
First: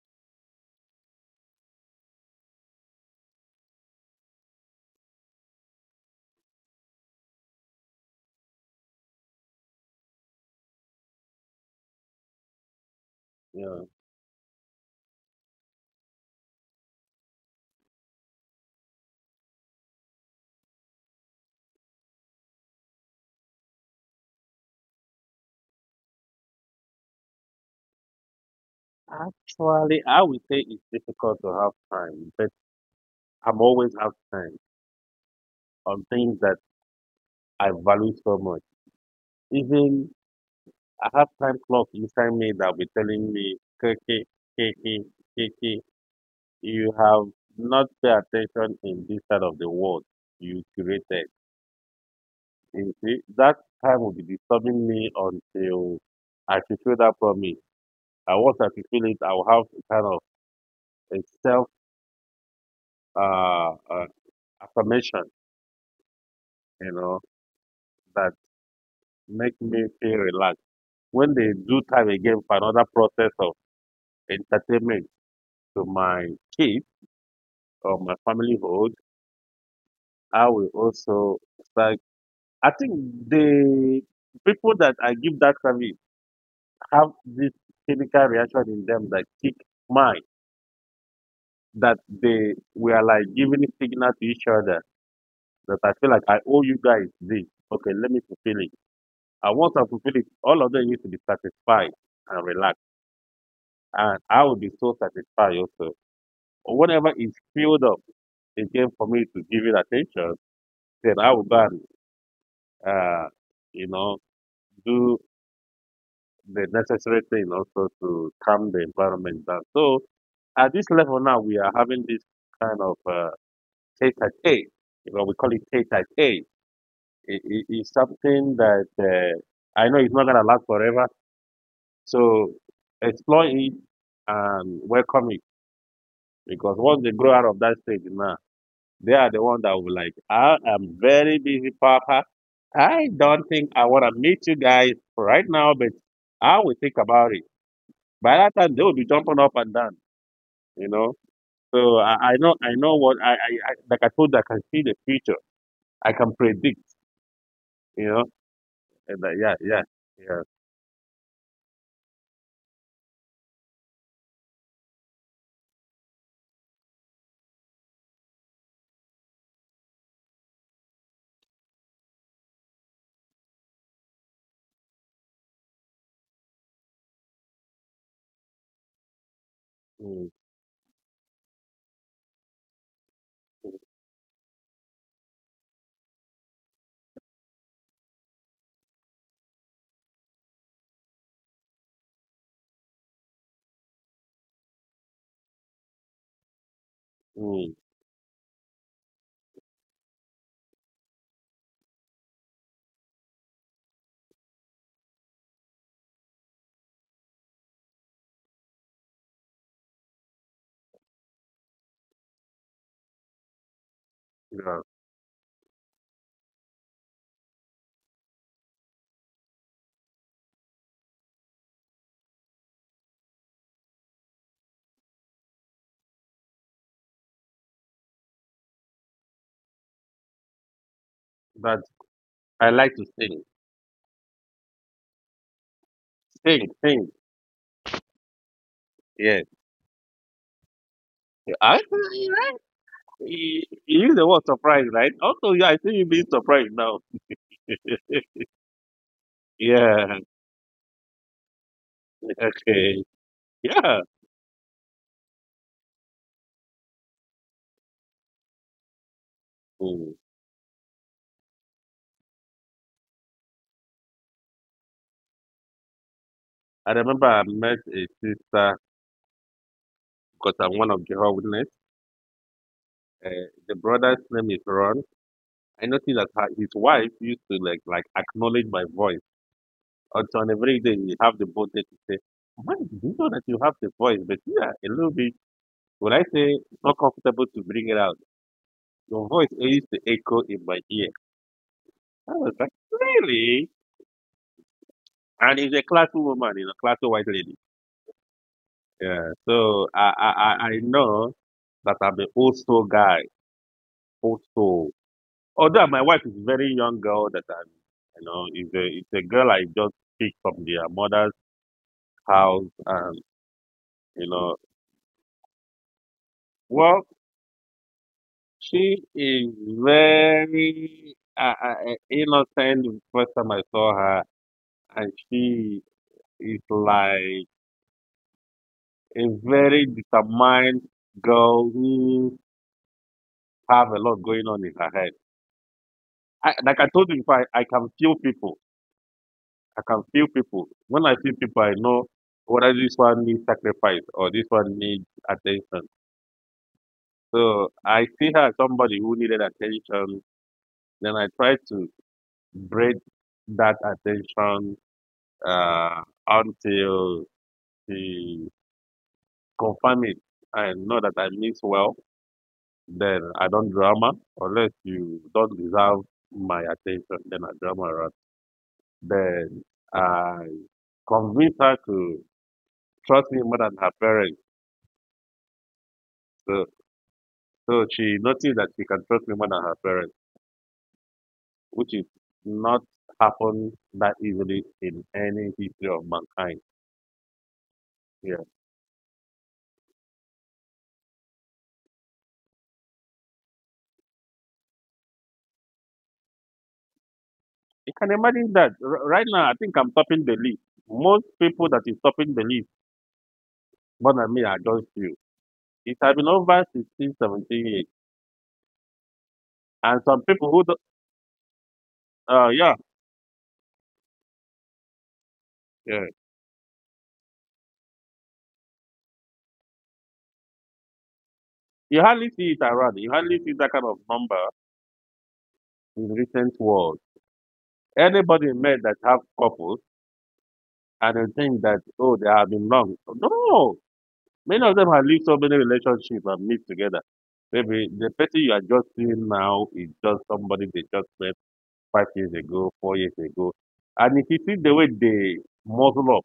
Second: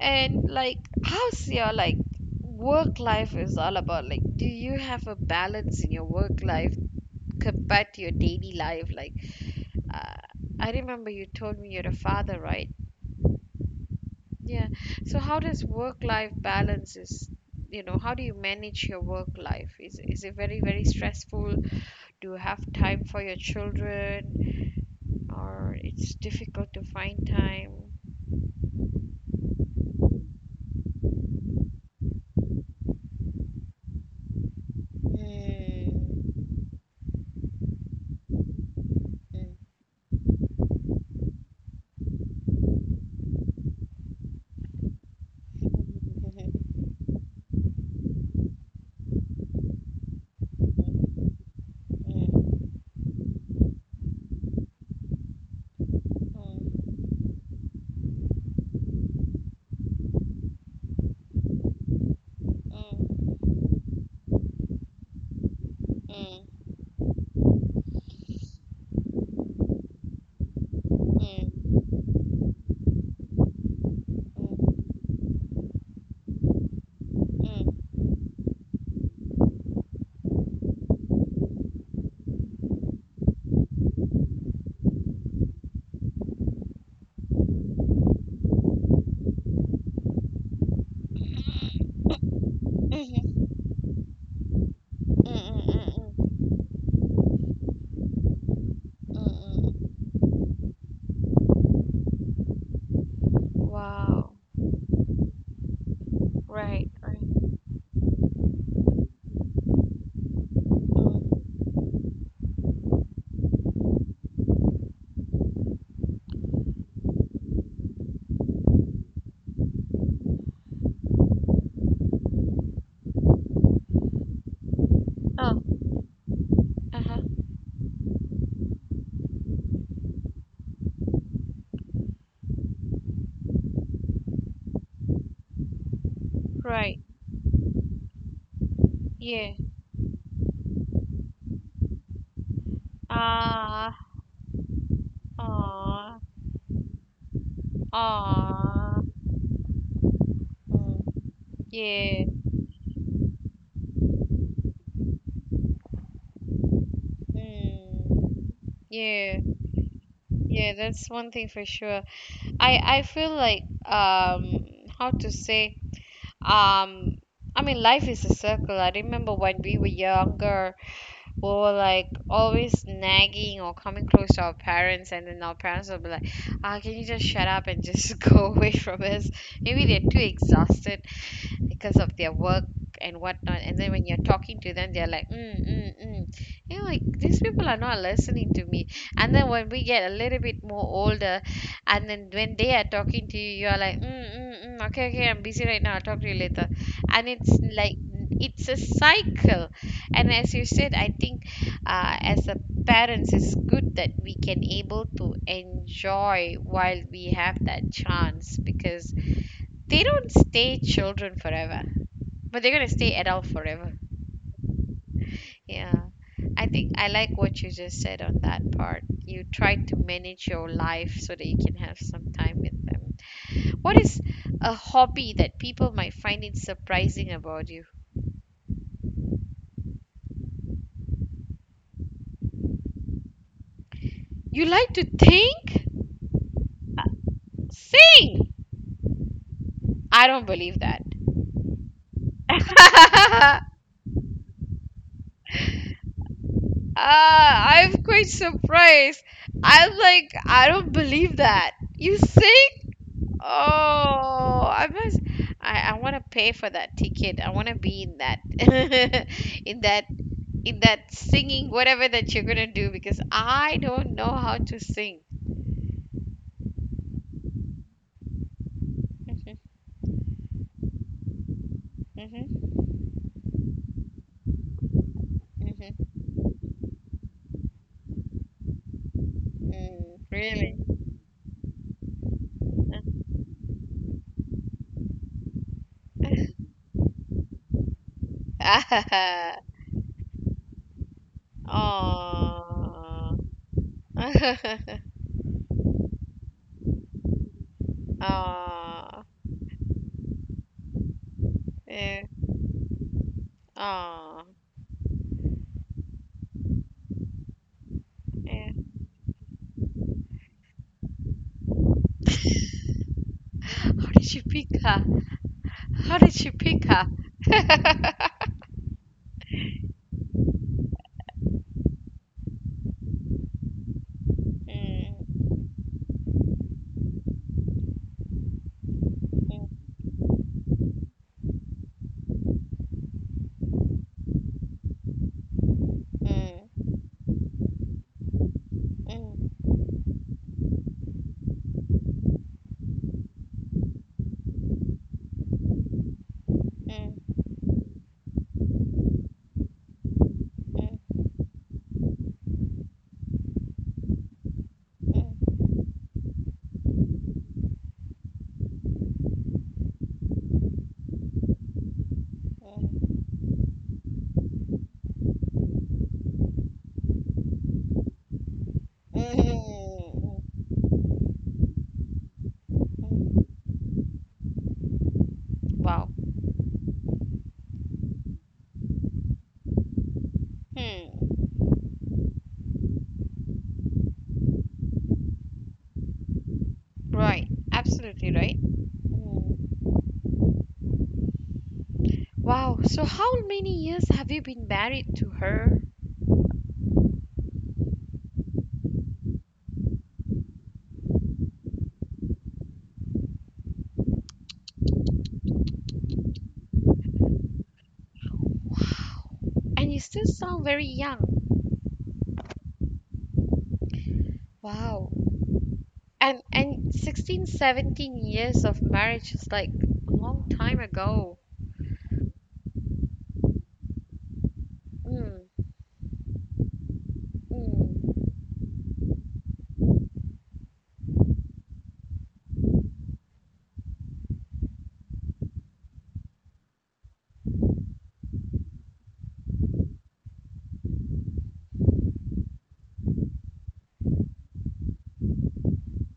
Speaker 1: And like, how's your like work life is all about? Like, do you have a balance in your work life compared to your daily life? Like, uh, I remember you told me you're a father, right?
Speaker 2: yeah.
Speaker 1: Yeah. So how does work life balance is, how do you manage your work life? Is it very, very stressful? Do you have time for your children? Or it's difficult to find time?
Speaker 2: Actually, I would say it's difficult to have time, but I'm always have time
Speaker 1: Mm,
Speaker 2: on things that I value so much.
Speaker 1: mm,
Speaker 2: Even I have time clock inside me that will be telling me, Kiki, Kiki, Kiki,
Speaker 1: mm,
Speaker 2: you have not pay attention in this side of the world you created.
Speaker 1: mm,
Speaker 2: You see, that time will be disturbing me until I
Speaker 1: mm,
Speaker 2: fulfill that promise. And once I fulfill it, I will have a kind of a self
Speaker 1: mm.
Speaker 2: uh, uh affirmation,
Speaker 1: Mm,
Speaker 2: you know, that make me feel relaxed. When they
Speaker 1: mm,
Speaker 2: do time again for another process of
Speaker 1: mm,
Speaker 2: entertainment to my kids
Speaker 1: mm.
Speaker 2: or my familyhood, I will also start. I think the people that I give that service have this chemical reaction in them that kick mine, that they
Speaker 1: Mhm.
Speaker 2: we are like
Speaker 1: Mm, mm,
Speaker 2: giving signal to each other
Speaker 1: mm,
Speaker 2: that I
Speaker 1: mm,
Speaker 2: feel like I
Speaker 1: mm,
Speaker 2: owe you guys this. Okay, let me fulfill it. And once I
Speaker 1: mm.
Speaker 2: fulfill it, all of them need to be satisfied and relaxed. And
Speaker 1: Wow.
Speaker 2: I will be so satisfied also. Or
Speaker 1: Right,
Speaker 2: whatever
Speaker 1: right.
Speaker 2: is filled up again for me to give it attention, then I will
Speaker 1: Mm.
Speaker 2: go and, uh, you know, do the necessary thing also to calm the environment down. So at this level now, we are having this kind of tete a tete. You know, we call
Speaker 1: Oh,
Speaker 2: it tete a tete.
Speaker 1: uh-huh.
Speaker 2: It's something that I know it's not going to last forever. So explore it and welcome it because
Speaker 1: Right.
Speaker 2: once they grow out of that stage now, they are the
Speaker 1: Yeah.
Speaker 2: one that will be like, I am very busy, Papa. I don't think I
Speaker 1: Ah,
Speaker 2: want to meet you guys right now, but
Speaker 1: ah,
Speaker 2: I will think about it. By that time, they will
Speaker 1: ah.
Speaker 2: be jumping up and down, you
Speaker 1: Mm.
Speaker 2: know. So
Speaker 1: Yeah.
Speaker 2: I know what I like. I told you, I can see the future. I can predict, you know.
Speaker 1: Mm.
Speaker 2: And
Speaker 1: Yeah.
Speaker 2: yeah, yeah, yeah,
Speaker 1: Yeah, that's one thing for sure. I feel like how to say um I mean life is a circle. I remember when we were younger, or like always nagging or coming close to our parents, and then our parents will be like, ah, can you just shut up and just go away from us? Maybe they're too
Speaker 2: mm,
Speaker 1: exhausted because of their work and whatnot. And then when you're talking to them, they're like mm mm mm, like these people are not listening to me. And then when we get a little bit more older, and then when they are talking to you, you're like mm mm mm, okay, okay, I'm busy right now, I'll talk to you later. And it's
Speaker 2: mm,
Speaker 1: like it's a cycle. And as you said, I think, as a parents, it's good that we can able to enjoy while we have that chance because they don't stay children forever, but they're gonna stay adult forever.
Speaker 2: yeah.
Speaker 1: Yeah, I think I like what you just said on that part. You try to manage your life so that you can have some time with them. What is a hobby that people might find it surprising about you?
Speaker 2: But I like to sing,
Speaker 1: You like to think
Speaker 2: sing, sing.
Speaker 1: sing.
Speaker 2: Yeah,
Speaker 1: I don't believe that.
Speaker 2: yeah. You right. You use the word surprise, right? Also, yeah, I think you being surprised now.
Speaker 1: Ah, I'm quite surprised. I'm
Speaker 2: Yeah.
Speaker 1: like, I don't believe that you sing.
Speaker 2: Okay. Yeah.
Speaker 1: Oh, I must. I want to pay for that ticket. I want to be in that, in that,
Speaker 2: Mm.
Speaker 1: in that singing, whatever that you're gonna do, because I don't know how to sing.
Speaker 2: I remember I met a sister because I'm one of Jehovah's Witness.
Speaker 1: Mm-hmm,
Speaker 2: The brother's name is Ron. I noticed
Speaker 1: hmm
Speaker 2: that his wife used to like acknowledge my voice.
Speaker 1: mm,
Speaker 2: And so on
Speaker 1: really?
Speaker 2: every day you have the boldness to say, "Man, you know that you have the voice, but you are a little bit when I say not comfortable to bring it out. Your voice
Speaker 1: Ah,
Speaker 2: used to echo in my ear." I was like,
Speaker 1: Oh.
Speaker 2: "Really?" And it's a classy woman, you know, classy white lady.
Speaker 1: Oh.
Speaker 2: Yeah. So I know that I'm
Speaker 1: Yeah.
Speaker 2: an old soul guy, old
Speaker 1: Oh.
Speaker 2: soul. Although my wife is a very young girl that I you know,
Speaker 1: Yeah.
Speaker 2: it's a girl I just picked from their mother's house, and
Speaker 1: How
Speaker 2: you
Speaker 1: did you
Speaker 2: know,
Speaker 1: pick her? How did you pick
Speaker 2: well,
Speaker 1: her?
Speaker 2: she is very innocent. The first time I saw her, and
Speaker 1: Mm,
Speaker 2: she is like a very
Speaker 1: mm,
Speaker 2: determined girl who have a lot going on in her head. I, like I
Speaker 1: mm,
Speaker 2: told you before, I can feel people.
Speaker 1: mm,
Speaker 2: I can feel people. When I see people, I know whether this one needs sacrifice or this one needs attention.
Speaker 1: mm,
Speaker 2: So I see her as somebody who needed attention.
Speaker 1: mm.
Speaker 2: Then I tried to braid that attention until she confirmed it. I know that I means well. Then I don't drama unless you don't deserve my attention. Then I drama around. Then I convince her to trust me more than her parents.
Speaker 1: Wow.
Speaker 2: So, so she noticed that she can trust me more than her parents,
Speaker 1: Hmm.
Speaker 2: which is not happen that easily in any history of mankind.
Speaker 1: Right. Absolutely
Speaker 2: Yeah,
Speaker 1: right. Wow. So how many years have you been married to her?
Speaker 2: you can imagine that right now. I think I'm topping the list. Most people that is topping the list more than me are just few. It has been over 16, 17 years,
Speaker 1: And you
Speaker 2: and some
Speaker 1: still
Speaker 2: people
Speaker 1: sound
Speaker 2: who, do
Speaker 1: very young.
Speaker 2: yeah,
Speaker 1: Wow.
Speaker 2: yeah,
Speaker 1: And 16, 17 years of marriage is like a long time ago.
Speaker 2: you hardly see it around. You hardly see that kind of number
Speaker 1: Mm,
Speaker 2: in recent world.
Speaker 1: mm,
Speaker 2: Anybody met that have couples and they think that oh they have been long. No, many of them have lived so many relationships and meet together. Maybe the person you are just seeing now is just somebody they just met 5 years ago, 4 years ago. And if you see the way they muzzle up,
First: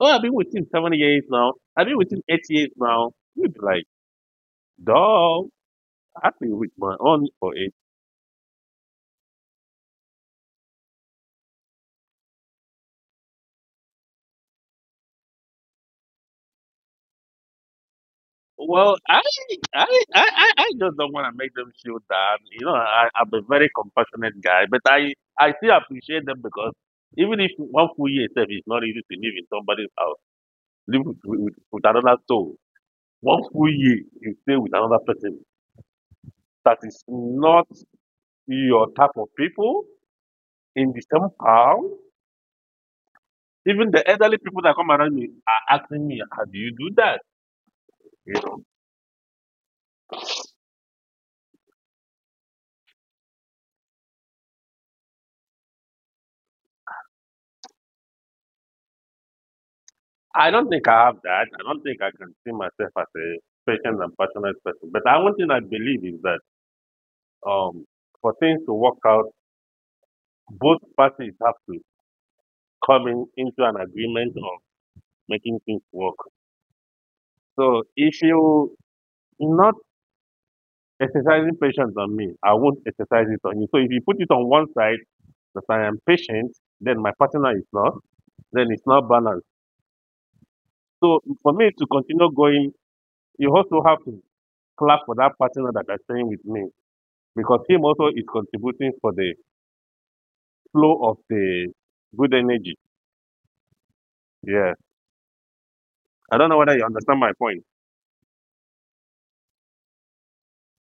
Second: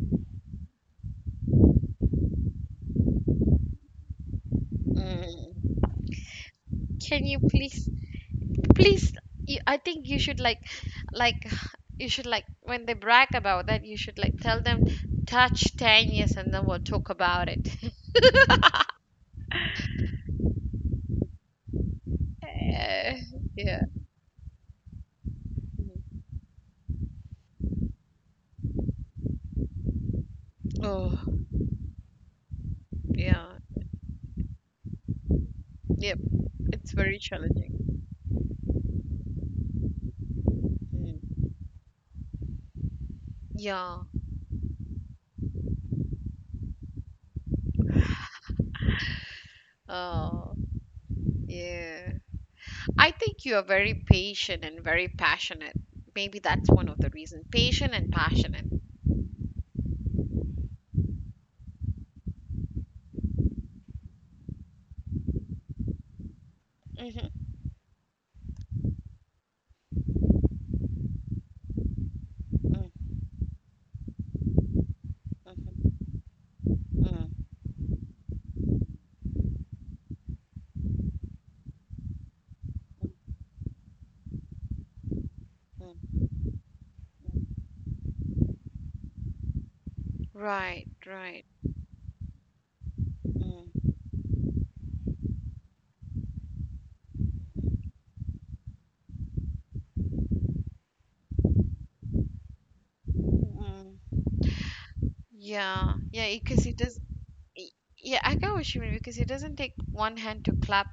Speaker 2: oh, I've been with him 7 years now, I've been with him 8 years now, you'd be like, dog,
Speaker 1: mm.
Speaker 2: I've been with my own
Speaker 1: Can you
Speaker 2: for
Speaker 1: please you, I think you should like you should like when they brag about that, you should like tell them, touch 10 years and then we'll talk about it.
Speaker 2: well, I, I, I just don't want to make them feel down. You know,
Speaker 1: uh,
Speaker 2: I'm a very
Speaker 1: yeah
Speaker 2: compassionate guy, but I still appreciate
Speaker 1: Mhm.
Speaker 2: them because even if one full year itself is not easy to live in somebody's house, live
Speaker 1: Oh,
Speaker 2: with another soul. One
Speaker 1: yeah.
Speaker 2: full year you stay with another person
Speaker 1: Yep,
Speaker 2: that
Speaker 1: it's
Speaker 2: is
Speaker 1: very
Speaker 2: not
Speaker 1: challenging.
Speaker 2: your type of people in the same
Speaker 1: Mm.
Speaker 2: house. Even
Speaker 1: Yeah.
Speaker 2: the elderly people that come around me are asking me, "How do you do that?"
Speaker 1: Oh, yeah. I think you are very patient and very passionate. Maybe that's one of the reasons. Patient and passionate.
Speaker 2: I don't think I have that. I don't think I can see myself as a patient and passionate person. But I one thing I believe is that
Speaker 1: Mhm,
Speaker 2: um, for things to work out, both parties have to come
Speaker 1: mm,
Speaker 2: in, into an agreement of making things
Speaker 1: mhm,
Speaker 2: work.
Speaker 1: mm,
Speaker 2: So if you not exercising patience on me, I won't
Speaker 1: mm,
Speaker 2: exercise it on you. So if you put it on one side that I am
Speaker 1: mm.
Speaker 2: patient, then my partner is
Speaker 1: Mm.
Speaker 2: not, then it's not balanced.
Speaker 1: Right,
Speaker 2: So
Speaker 1: right.
Speaker 2: for me to continue going, you also have to clap for that partner that is staying with me because him also is contributing for the flow of the good energy.
Speaker 1: Mm-hmm.
Speaker 2: Yeah.
Speaker 1: Yeah, yeah,
Speaker 2: I don't know
Speaker 1: because
Speaker 2: whether
Speaker 1: it
Speaker 2: you
Speaker 1: does.
Speaker 2: understand my point.
Speaker 1: y- Yeah, I get what you mean because it doesn't take one hand to clap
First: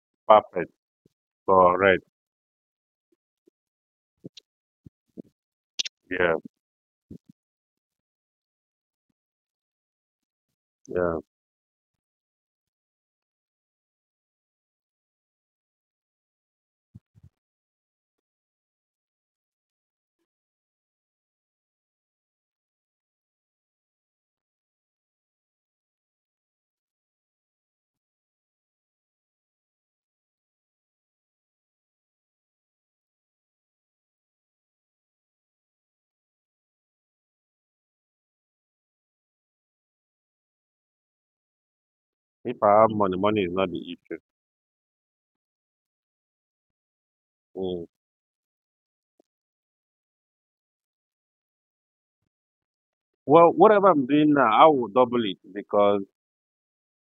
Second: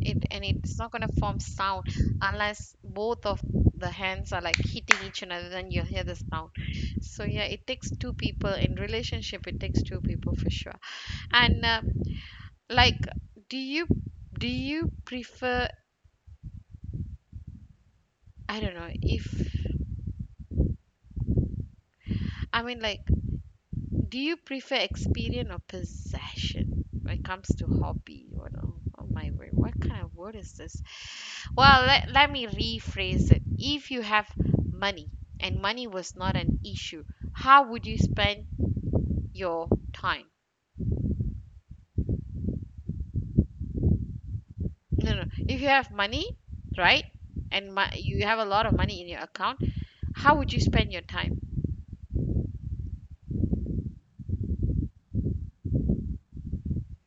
Speaker 1: it, and
Speaker 2: Perfect.
Speaker 1: it's not gonna form sound
Speaker 2: Correct.
Speaker 1: unless both of the hands are like hitting each another. Then you'll hear the
Speaker 2: Yeah.
Speaker 1: sound. So yeah, it takes two people in relationship. It takes two people for sure.
Speaker 2: Yeah.
Speaker 1: And like, do you do you prefer? I don't know if I mean like. Do you prefer experience or possession when it comes to hobby? What, oh, oh my word, what kind of word is this? Well, let me rephrase it. If you have money and money was not an issue, how would you spend your time?
Speaker 2: If I have money, money is not the issue.
Speaker 1: No, no. If you have money, right, and
Speaker 2: Mm.
Speaker 1: you have a lot of money in your account, how would you spend your time?
Speaker 2: Well, whatever I'm doing now, I will double it because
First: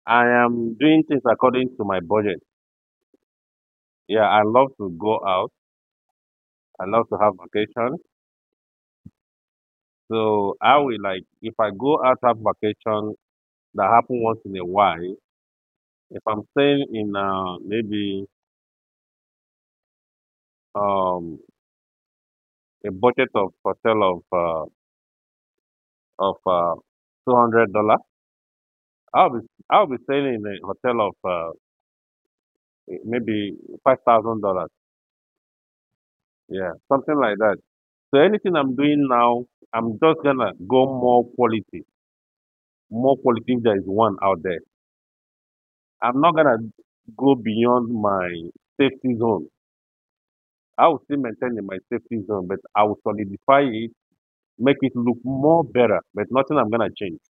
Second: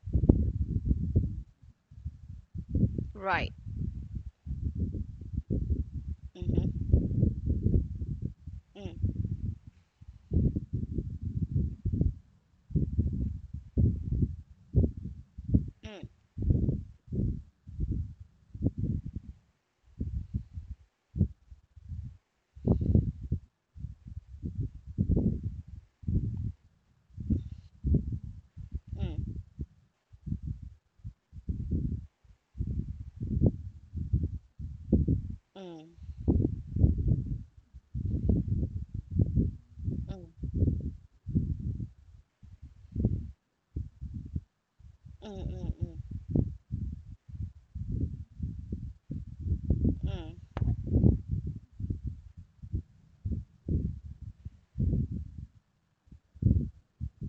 Speaker 2: I am doing things according to my budget.
Speaker 1: Right.
Speaker 2: Yeah. I love to go out. I
Speaker 1: Mm-hmm.
Speaker 2: love to have vacation. So I will like, if I go out have vacation that happen once in a while, if I'm staying in, maybe, um, a budget of hotel of of uh, 200 dollar. I'll
Speaker 1: Mm,
Speaker 2: be I'll be staying in a hotel of maybe $5,000.
Speaker 1: mm, mm, mm,
Speaker 2: Yeah, something like that. So anything I'm doing now,
Speaker 1: mm,
Speaker 2: I'm just
Speaker 1: mm,
Speaker 2: gonna go more quality, more quality. If there is one out there,
Speaker 1: mm, mm,
Speaker 2: I'm not gonna go beyond my safety zone.
Speaker 1: mm,
Speaker 2: I will still maintain in my safety zone, but I will solidify it, make it look more better. But nothing I'm gonna change.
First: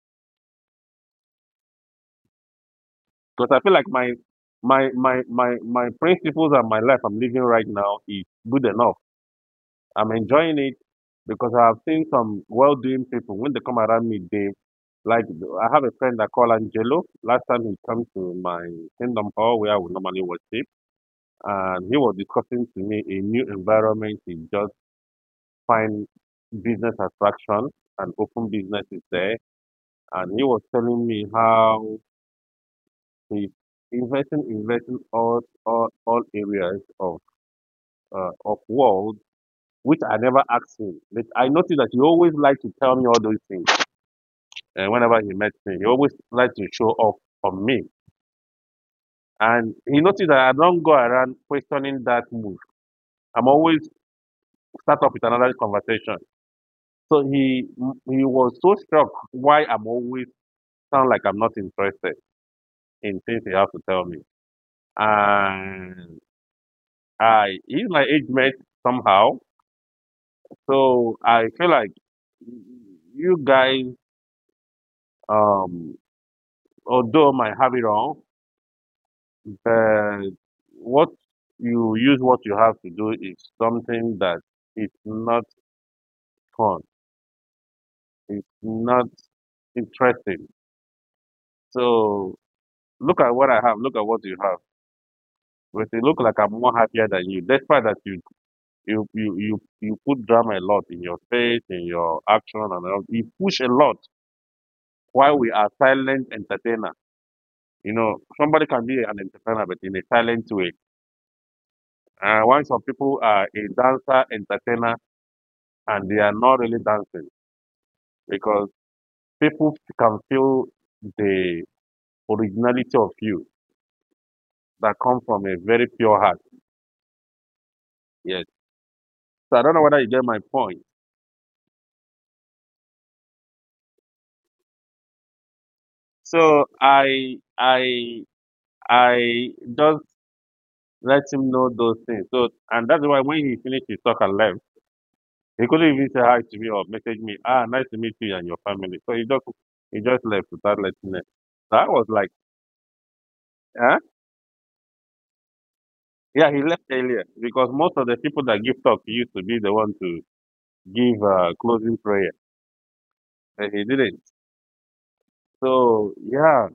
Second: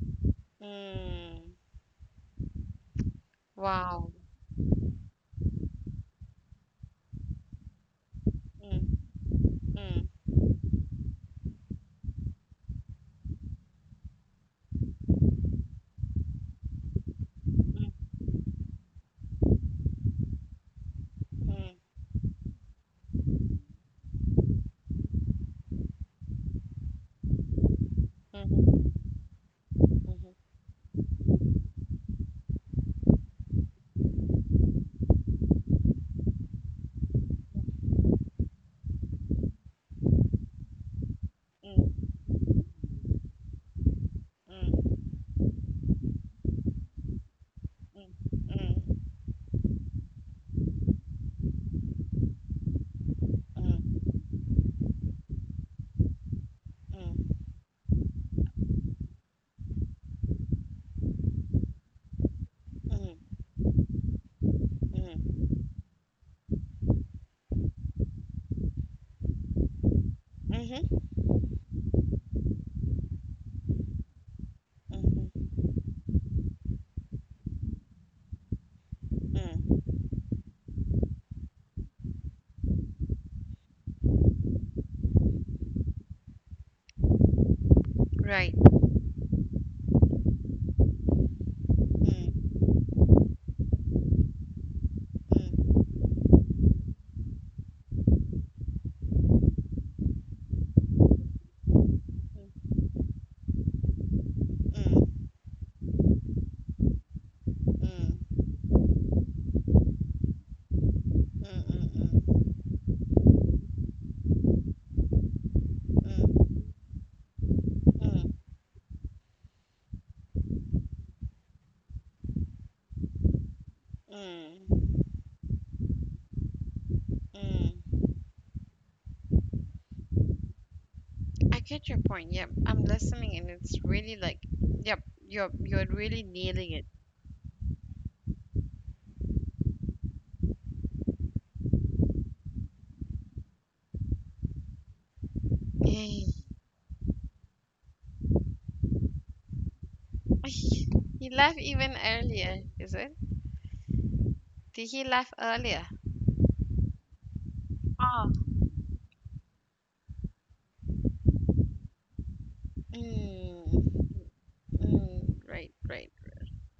Speaker 1: mm.
Speaker 2: Because I feel like
Speaker 1: Wow.
Speaker 2: my principles and my life I'm living right now is good enough.
Speaker 1: Mm, mm.
Speaker 2: I'm enjoying it because I have seen some well-doing people when they come around me. They like I have a friend I call Angelo. Last time he
Speaker 1: Mm,
Speaker 2: came to my kingdom hall where we normally worship, and he was discussing to me a new environment. He just find business attraction and open
Speaker 1: mm,
Speaker 2: businesses there,
Speaker 1: mhm,
Speaker 2: and he was telling me how He invest all areas of world which I never asked him. But I
Speaker 1: mhm,
Speaker 2: noticed that he
Speaker 1: mm,
Speaker 2: always liked to tell me all those things. And
Speaker 1: mm,
Speaker 2: whenever he met me, he always liked to show off on me.
Speaker 1: mm,
Speaker 2: And he noticed that I don't go around questioning that move. I'm
Speaker 1: mm,
Speaker 2: always
Speaker 1: mm,
Speaker 2: start up with another conversation.
Speaker 1: mm,
Speaker 2: So
Speaker 1: mm,
Speaker 2: he was so struck why I'm always sound like I'm not interested in things he has to tell me. And I he's my age mate somehow.
Speaker 1: mm, mhm,
Speaker 2: So I feel like you guys,
Speaker 1: mhm,
Speaker 2: um, although might have it wrong,
Speaker 1: mm.
Speaker 2: but what you use what you have to do is something that is not fun. It's
Speaker 1: Right.
Speaker 2: not interesting. So
Speaker 1: Mm,
Speaker 2: look at what I have. Look at what you have.
Speaker 1: mm, mm,
Speaker 2: But it look like I'm more happier than you, despite that you put drama a lot in your face, in your action,
Speaker 1: mm,
Speaker 2: and all. You push a lot
Speaker 1: mm,
Speaker 2: while we are silent entertainers.
Speaker 1: mm,
Speaker 2: You know,
Speaker 1: mm,
Speaker 2: somebody can be an entertainer, but in a silent way.
Speaker 1: mm, mm, mm, mm.
Speaker 2: Why some people are a dancer, entertainer, and they are not really dancing because people can feel the originality of you that comes from a very pure heart. Yes. So I don't know whether you get my point.
Speaker 1: I get your point. Yep, I'm listening, and it's really like, yep, you're really
Speaker 2: So
Speaker 1: nailing it.
Speaker 2: I just let him know those things. So, and that's why when he finished his talk and left. He couldn't even
Speaker 1: Yay.
Speaker 2: say hi to me or message me. Ah, nice to meet you and your family. So he just left without letting me.
Speaker 1: He left
Speaker 2: So I
Speaker 1: even
Speaker 2: was like,
Speaker 1: earlier, is it?
Speaker 2: huh?
Speaker 1: Did he laugh earlier?
Speaker 2: Yeah, he left earlier because most of the
Speaker 1: Oh.
Speaker 2: people that give talk used to be the one to give closing prayer, and he
Speaker 1: Mm,
Speaker 2: didn't.
Speaker 1: mm, right, right.
Speaker 2: So
Speaker 1: Right.
Speaker 2: yeah,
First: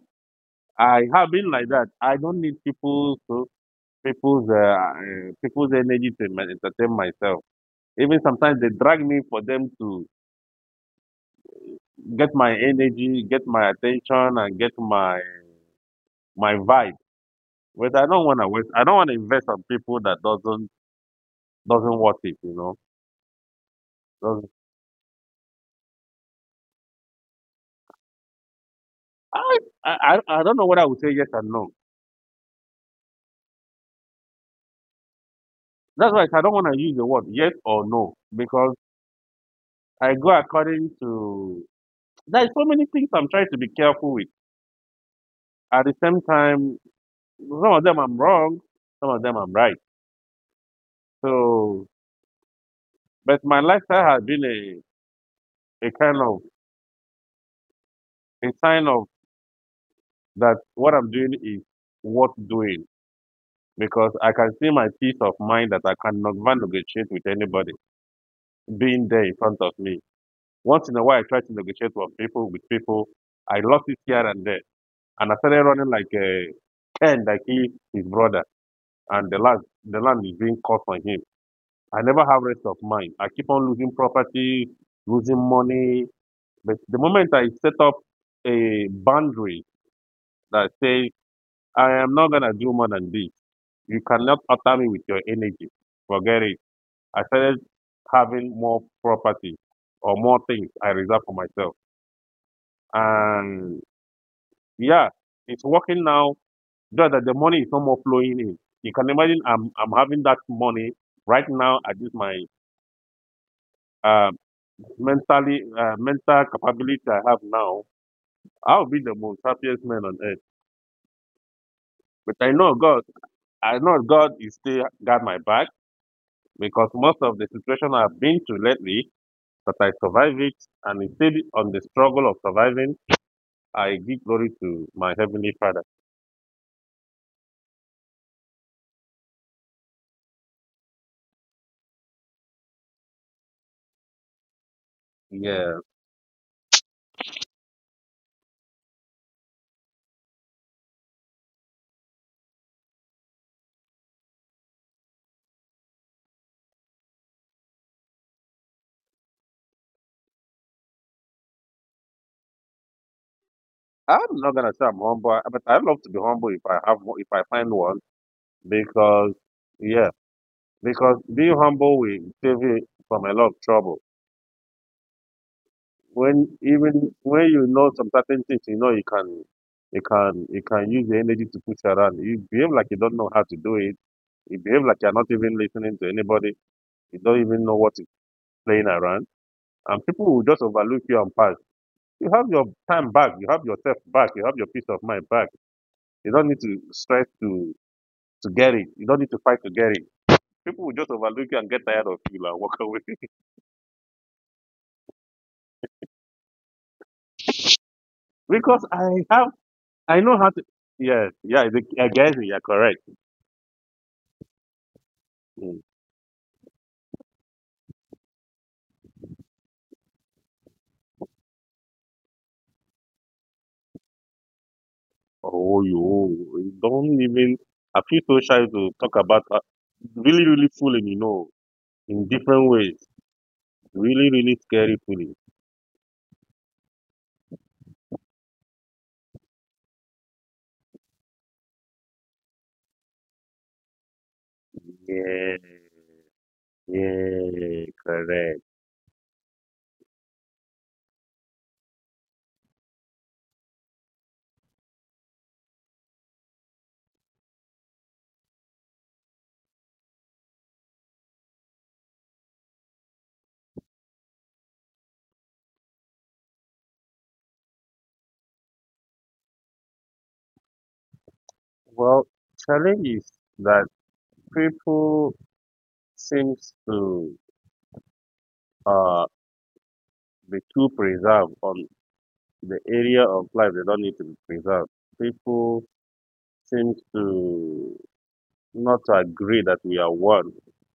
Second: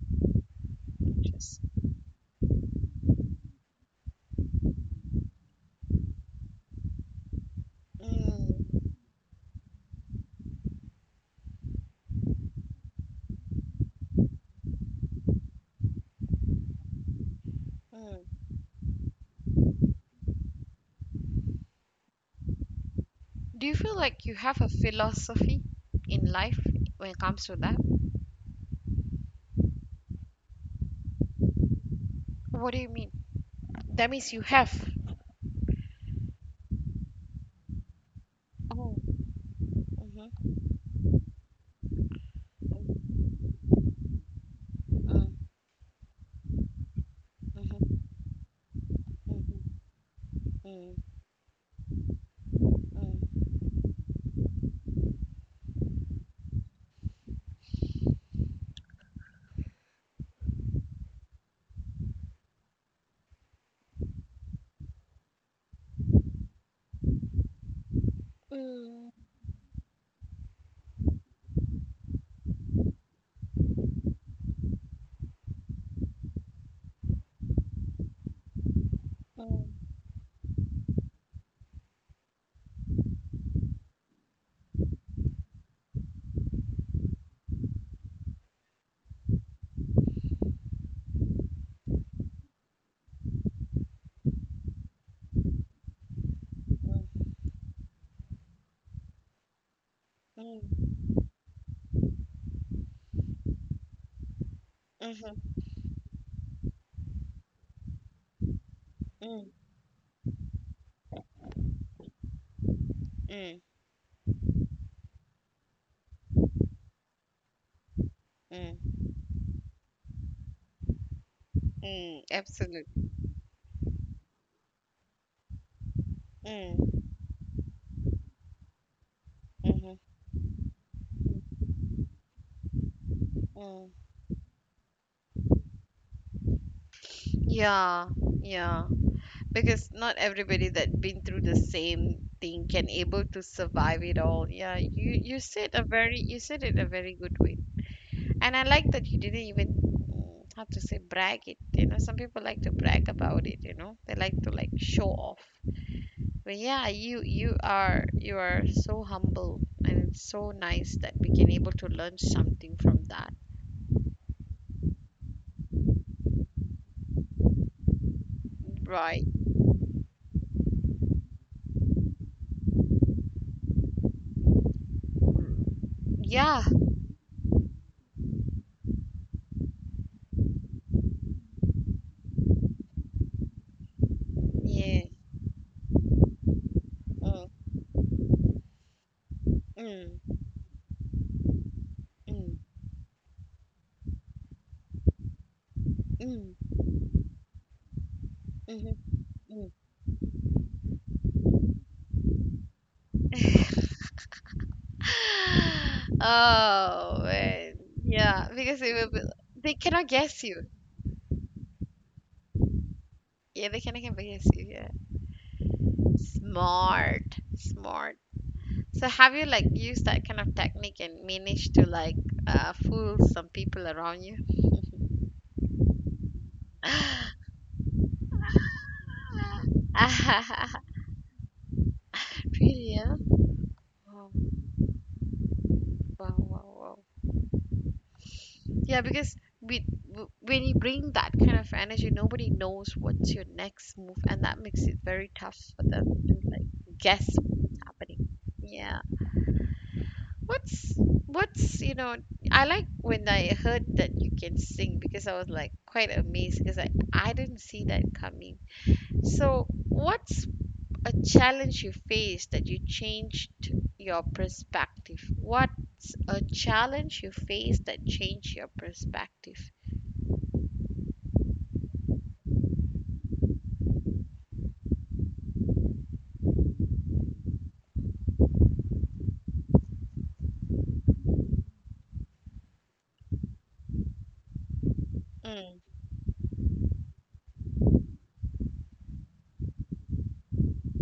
Speaker 2: I have been
Speaker 1: Just
Speaker 2: like that. I don't need people's energy to entertain myself. Even sometimes they
Speaker 1: mm,
Speaker 2: drag me for them to get my energy, get my attention, and get my my vibe. But I don't
Speaker 1: mm.
Speaker 2: want to waste. I don't want to invest on people that doesn't worth it. You know,
Speaker 1: Do you feel like you
Speaker 2: doesn't,
Speaker 1: have a philosophy in life when it comes to that?
Speaker 2: I, I don't know whether I would say yes or no.
Speaker 1: What do you mean? That means you have.
Speaker 2: That's why I said I don't want to use the word yes or no because
Speaker 1: Oh,
Speaker 2: I go
Speaker 1: mhm,
Speaker 2: according to. There's so many things
Speaker 1: mm,
Speaker 2: I'm trying to be careful with.
Speaker 1: mhm,
Speaker 2: At the same time, some of them
Speaker 1: mhm,
Speaker 2: I'm wrong, some of them I'm right.
Speaker 1: mm, mm, mm,
Speaker 2: So, but my lifestyle has been a kind of a sign of that what I'm doing is worth doing because I can see my peace of mind that I cannot negotiate with anybody.
Speaker 1: mm, mm, mm,
Speaker 2: Being
Speaker 1: mhm,
Speaker 2: there in front of me. Once in a while, I try to negotiate with people, with people. I lost it here and there, and I started running like a Ken, like he, his brother, and the land is being cut on him. I never have rest of mind. I keep on losing property, losing money. But the moment I set up a boundary that says I am not gonna do more than this, you cannot alter me with your energy. Forget it. I started having more property or more things I reserve for myself. And yeah,
Speaker 1: mm,
Speaker 2: it's working now. Just that the money is no more flowing in. You can imagine
Speaker 1: mm,
Speaker 2: I'm having that money right now at this my um mentally mental capability I have now. I'll
Speaker 1: mm,
Speaker 2: be the most happiest man on earth.
Speaker 1: mm.
Speaker 2: But
Speaker 1: Absolutely.
Speaker 2: I know God is still got my back because
Speaker 1: Mm,
Speaker 2: most of the situation I've been to lately that I
Speaker 1: mhm,
Speaker 2: survive it and instead on the struggle of surviving,
Speaker 1: mm.
Speaker 2: I give glory to my heavenly father.
Speaker 1: Yeah, yeah. Because not everybody that been through the same thing can able to survive it all. Yeah, you you said a
Speaker 2: Yeah.
Speaker 1: very you said it a very good way. And I like that you didn't even, how to say, brag it. Some people like to brag about it. They like to like show off. But yeah, you are so humble. And it's so nice that we can able to learn something from that.
Speaker 2: I'm not gonna say I'm humble, but I love to be humble if I have if I find one
Speaker 1: Right.
Speaker 2: because yeah, because being humble will save you from a lot of trouble. When
Speaker 1: Yeah,
Speaker 2: even when you know some certain things, you know you can you can use the energy to push around. You behave like you don't know how to do it. You behave like
Speaker 1: yeah.
Speaker 2: you're not even listening to anybody. You don't
Speaker 1: Mm,
Speaker 2: even know what is playing around, and people
Speaker 1: mm,
Speaker 2: will just overlook you and pass. You have
Speaker 1: mm,
Speaker 2: your time back. You have yourself back. You have your peace of mind back. You don't
Speaker 1: mm,
Speaker 2: need to stress to get it.
Speaker 1: mhm,
Speaker 2: You don't need to fight to get it. People will just overlook you and get tired of you and walk away.
Speaker 1: mm. Oh man, yeah, because
Speaker 2: because
Speaker 1: it will
Speaker 2: I
Speaker 1: be,
Speaker 2: have,
Speaker 1: they cannot
Speaker 2: I know
Speaker 1: guess
Speaker 2: how
Speaker 1: you.
Speaker 2: to. Yes, yeah, I guess you're correct.
Speaker 1: Yeah, they cannot can guess you. Yeah,
Speaker 2: Mm.
Speaker 1: smart, smart. So have you like used that kind of technique and managed to like fool some people around you?
Speaker 2: Oh, you don't even. I feel so shy to talk about really, really fooling, you know, in different
Speaker 1: Really?
Speaker 2: ways.
Speaker 1: Yeah. Wow,
Speaker 2: Really, really scary fooling.
Speaker 1: wow, wow, wow. Yeah, because when you bring that kind of energy, nobody knows what's your next move, and that makes it very tough
Speaker 2: Yeah,
Speaker 1: for them to like guess what's
Speaker 2: yeah,
Speaker 1: happening.
Speaker 2: correct.
Speaker 1: Yeah. What's what's I like when I heard that you can sing because I was like quite amazed because I didn't see that coming. So what's a challenge you faced that you changed your perspective? What's a challenge you faced that changed your perspective?
Speaker 2: Well, challenge is that people seems to uh, be too preserved on the area of life they don't need to be preserved.
Speaker 1: Mm,
Speaker 2: People seem to not agree that we are one.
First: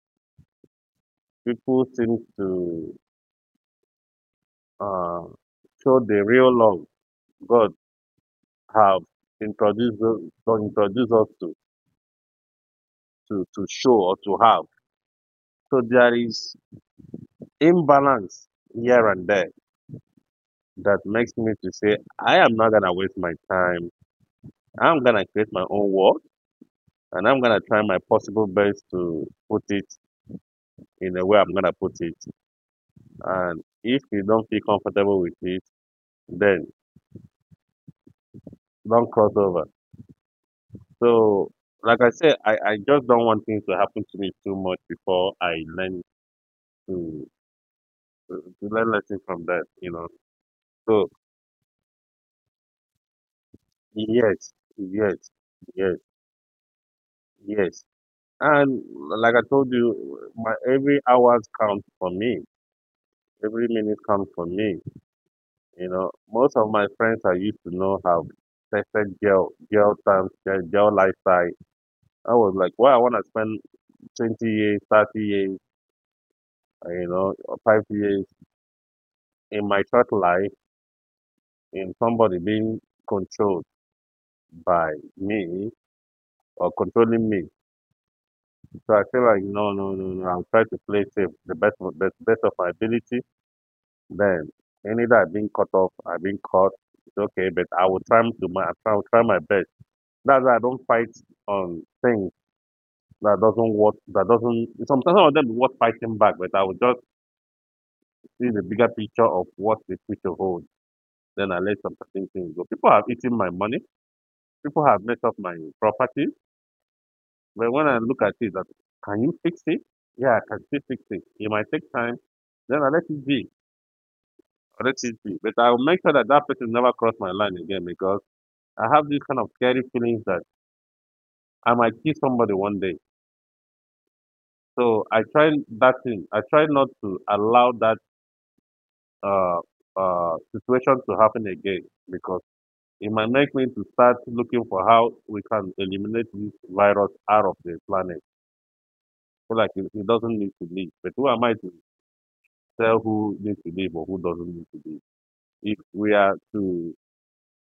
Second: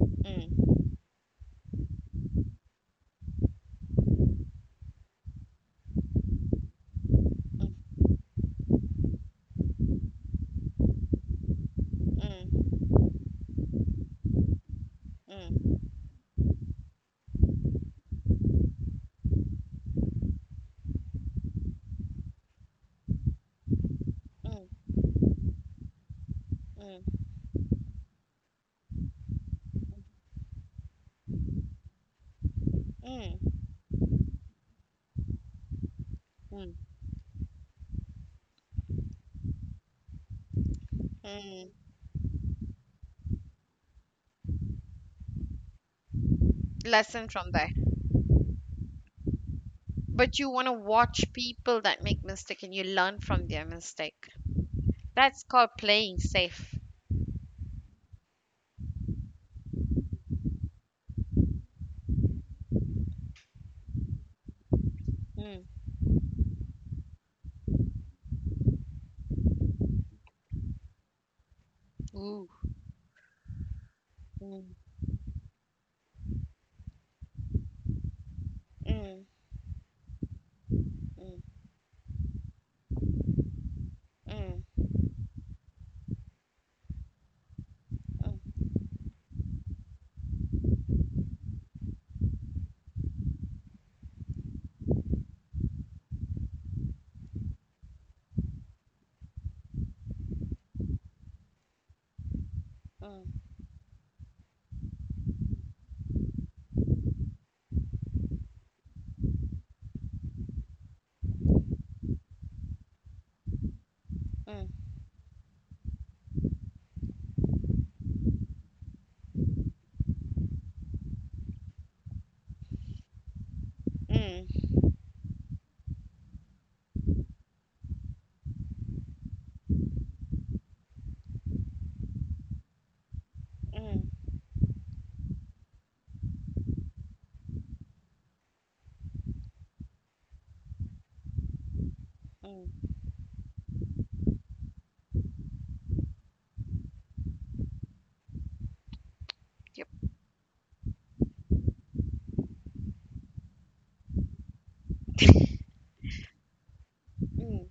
Speaker 1: mm,
Speaker 2: People seem to uh, show the real love God
Speaker 1: mm,
Speaker 2: have introduced us, God introduced us to,
Speaker 1: mm, mm,
Speaker 2: to show or to have. So
Speaker 1: mm,
Speaker 2: there is imbalance here and there that makes me to say, I am not gonna waste my time. I'm gonna create my own world
Speaker 1: mm,
Speaker 2: and I'm gonna try my possible best to put it in the way I'm gonna put it.
Speaker 1: mm,
Speaker 2: And if you don't feel comfortable with it, then
Speaker 1: mm,
Speaker 2: don't cross over. So,
Speaker 1: mm.
Speaker 2: like I said, I just don't want things to happen to me too much before I learn
Speaker 1: Lesson
Speaker 2: to,
Speaker 1: from there.
Speaker 2: to learn lessons from that, you know.
Speaker 1: But you want to
Speaker 2: So,
Speaker 1: watch people that make mistake and you learn from their mistake.
Speaker 2: yes, yes,
Speaker 1: That's called
Speaker 2: yes,
Speaker 1: playing safe.
Speaker 2: yes. And like I told you, my every hours count for me. Every minute counts for me.
Speaker 1: Mm.
Speaker 2: You know, most of my friends I used to know have perfect girl, girl time, girl girl lifestyle. I
Speaker 1: Ooh.
Speaker 2: was like, well, I want to spend 20
Speaker 1: Mm.
Speaker 2: years, 30 years, you know, or 5 years
Speaker 1: Mm.
Speaker 2: in my short life
Speaker 1: Mm.
Speaker 2: in somebody being controlled
Speaker 1: Mm.
Speaker 2: by me or controlling me.
Speaker 1: Mm.
Speaker 2: So I feel like, no, no, no, no, I'm trying to play safe the best, best, best of my ability. Then, any that I've been caught, it's okay, but I will try I will try my best. That's why I don't fight on things
Speaker 1: Mm.
Speaker 2: that doesn't worth, that doesn't, sometimes some of them is worth fighting back, but I will just see the bigger picture of what the future holds. Then I let some certain things go. People have eaten my money. People have messed up my property. But when I look at it, that can you fix it? Yeah, I can still fix it. It might take time. Then I let it be.
Speaker 1: Mm. Mm.
Speaker 2: I let it be. But I will make sure that that person never cross my line again because I have this kind of scary feelings that I might kill somebody one day.
Speaker 1: Mm.
Speaker 2: So I try that thing. I try not to allow that uh, situation to happen again because
Speaker 1: Mm.
Speaker 2: it might make me to start looking for how we can eliminate this virus out of the planet. So like
Speaker 1: Yep.
Speaker 2: he doesn't need to leave. But who am I to tell who needs to leave or who doesn't need to leave? If we are to
Speaker 1: Mm.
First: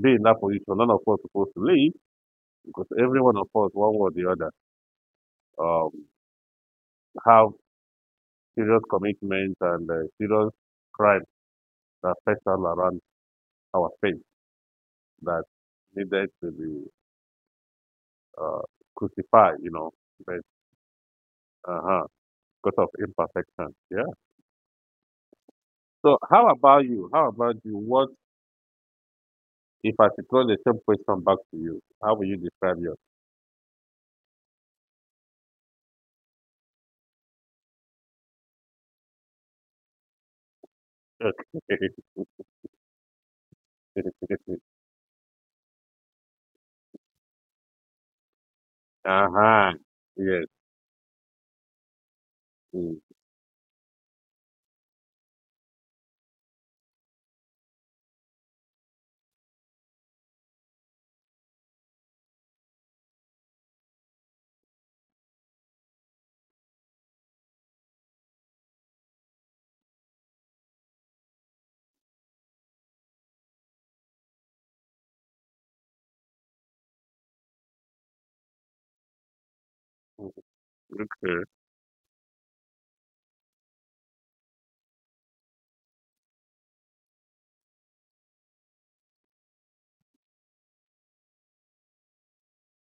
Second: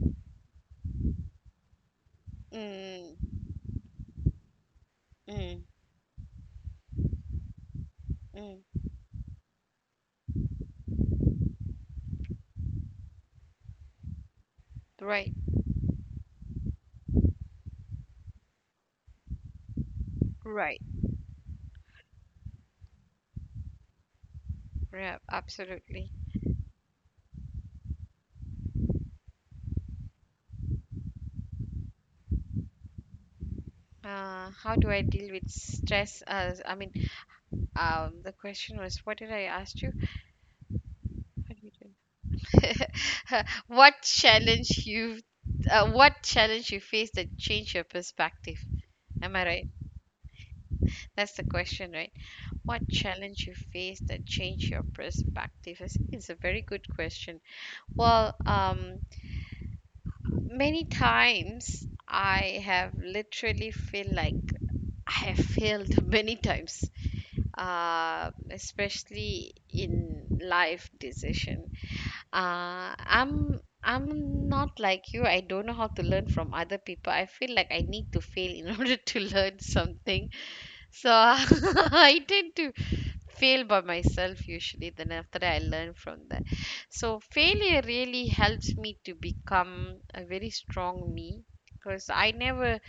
Speaker 2: be in that position, none of us supposed to leave because every
Speaker 1: Mm.
Speaker 2: one of us, one way or the other,
Speaker 1: Mm.
Speaker 2: um, have
Speaker 1: Mm.
Speaker 2: serious commitments and serious crimes that pestle around our faith
Speaker 1: Right.
Speaker 2: that needed to be uh, crucified, you know, but
Speaker 1: Right.
Speaker 2: uh-huh, because of imperfection. Yeah.
Speaker 1: Yeah. Absolutely.
Speaker 2: So how about you? How about you? What if I should throw the same question back to you? How will you describe
Speaker 1: How do I deal with stress? As I mean, the question was, what did I ask you?
Speaker 2: yours?
Speaker 1: How do you do? What challenge you? What challenge you face that changed your perspective? Am I right?
Speaker 2: Uh-huh. Yes.
Speaker 1: That's the question, right? What
Speaker 2: Mm.
Speaker 1: challenge you faced that changed your perspective is a very good question. Well, many times I have literally feel like I have failed many times, especially in life decision. I'm not like you. I don't know how to learn from other people. I feel like I need to fail in order to learn something. So
Speaker 2: Okay.
Speaker 1: I tend to fail by myself, usually then after that I learn from that. So failure really helps me to become a very strong me because I never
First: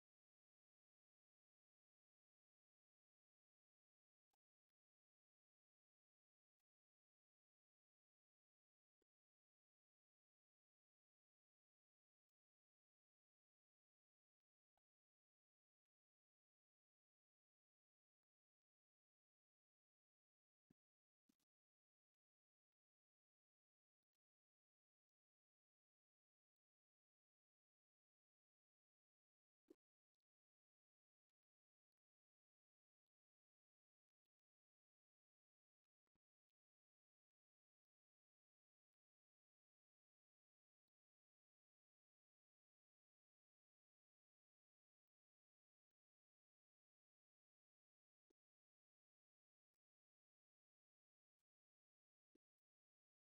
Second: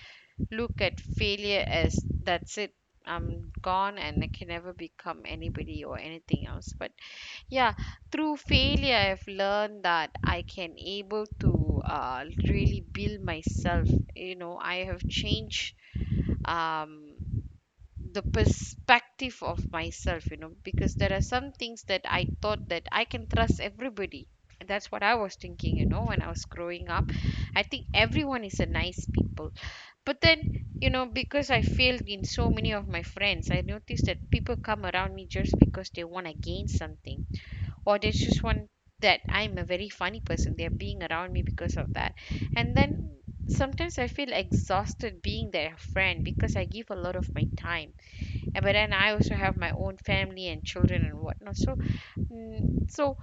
Speaker 1: look at failure as that's it, I'm gone and I can never become anybody or anything else. But yeah, through failure I've learned that I can able to really build myself. I have changed, um the perspective of myself, because there are some things that I thought that I can trust everybody. And that's what I was thinking, when I was growing up. I think everyone is a nice people. But then, because I failed in so many of my friends, I noticed that people come around me just because they want to gain something, or they just want that I'm a very funny person, they're being around me because of that. And then sometimes I feel exhausted being their friend because I give a lot of my time, but then I also have my own family and children and whatnot. So, so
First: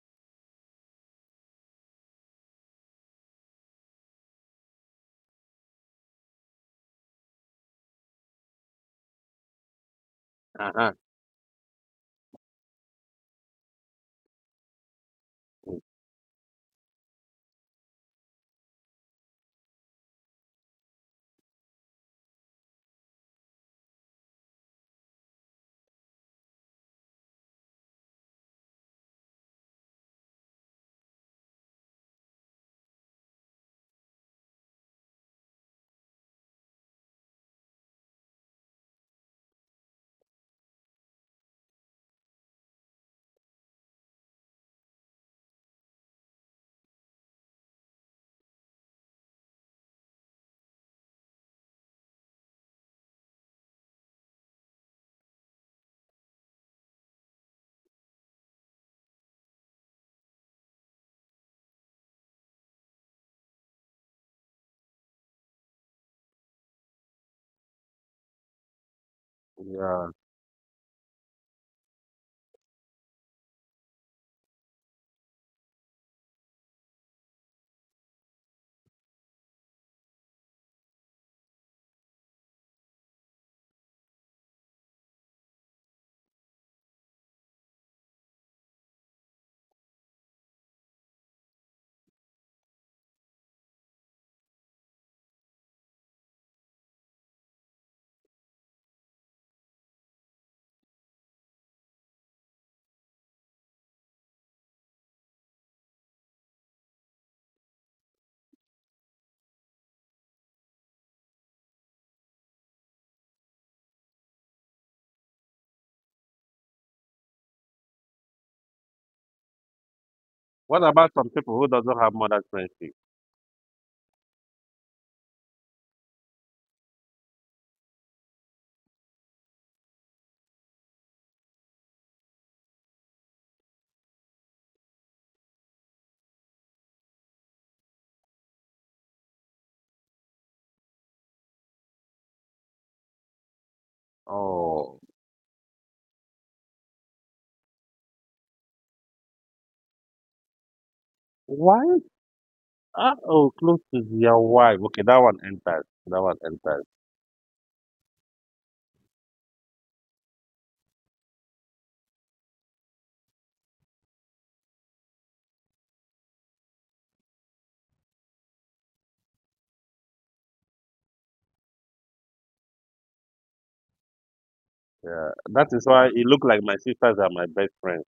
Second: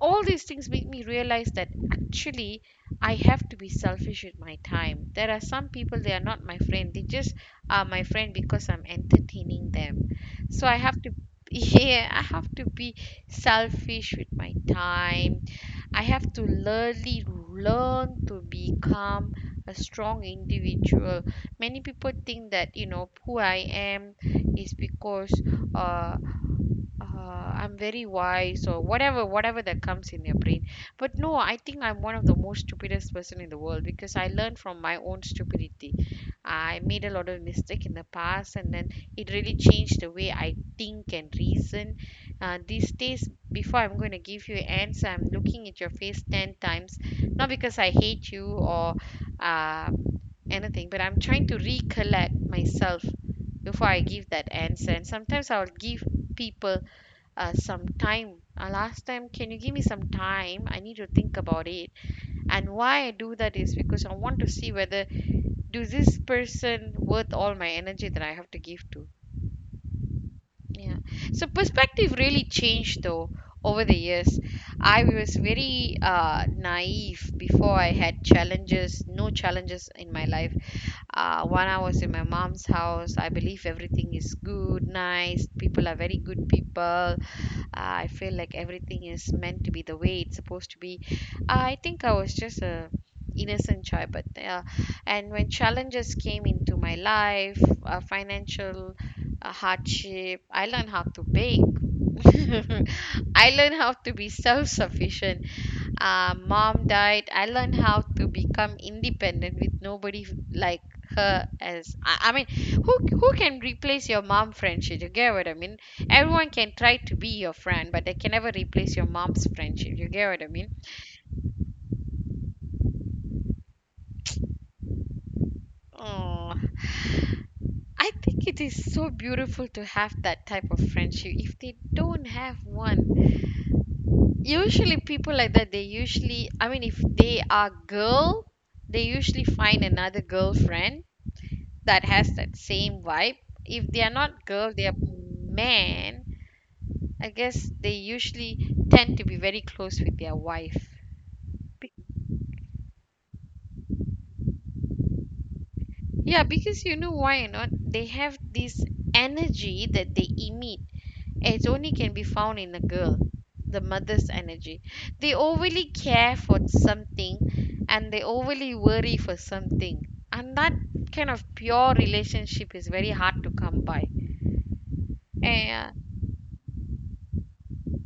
Speaker 1: all these things make me realize that actually I have to be selfish with my time. There are some people they are not my friend. They just are my friend because I'm entertaining them. So I
Speaker 2: Uh-huh.
Speaker 1: have to, yeah, I have to be selfish with my time. I have to learly learn to become a strong individual. Many people think that you know who I am is because uh I'm very wise or whatever that comes in your brain. But no, I think I'm one of the most stupidest person in the world because I learned from my own stupidity. I made a lot of mistake in the past, and then it really changed the way I think and reason. These days before I'm going to give you answer, I'm looking at your face 10 times not because I hate you or uh, anything, but I'm trying to recollect myself before I give that answer. And sometimes I'll give people some time. Last time, can you give me some time? I need to think about it. And why I do that is because I want to see whether do this person worth all my energy that I have to give to.
Speaker 2: Yeah.
Speaker 1: Yeah. So perspective really changed though over the years. I was very naive before I had challenges, no challenges in my life. When I was in my mom's house, I believe everything is good, nice. People are very good people, I feel like everything is meant to be the way it's supposed to be. I think I was just a innocent child, but and when challenges came into my life, financial hardship, I learned how to bake. I learned how to be self sufficient, mom died, I learned how to become independent with nobody like her as I mean, who can replace your mom friendship, you get what I mean? Everyone can try to be your friend, but they can never replace your mom's friendship, you get what I mean?
Speaker 2: What about some people who doesn't have mother's friendship?
Speaker 1: Oh, I think it is so beautiful to have that type of friendship. If they don't have one, usually people like that, they usually, I mean, if they are girl, they usually find another girlfriend that has that same vibe. If they are not girl, they are
Speaker 2: Oh.
Speaker 1: man. I guess they usually tend to be very close with their wife.
Speaker 2: Why?
Speaker 1: Be-
Speaker 2: Oh, close to your wife. Okay, that one enters. That one
Speaker 1: yeah,
Speaker 2: enters.
Speaker 1: because you know why or not? They have this energy that they emit. It only can be found in a girl, the mother's energy. They overly care for something and they overly worry for something. And that kind of pure relationship is very hard to come by.
Speaker 2: Yeah. That is
Speaker 1: Eh,
Speaker 2: why it look like my sisters are my best friends.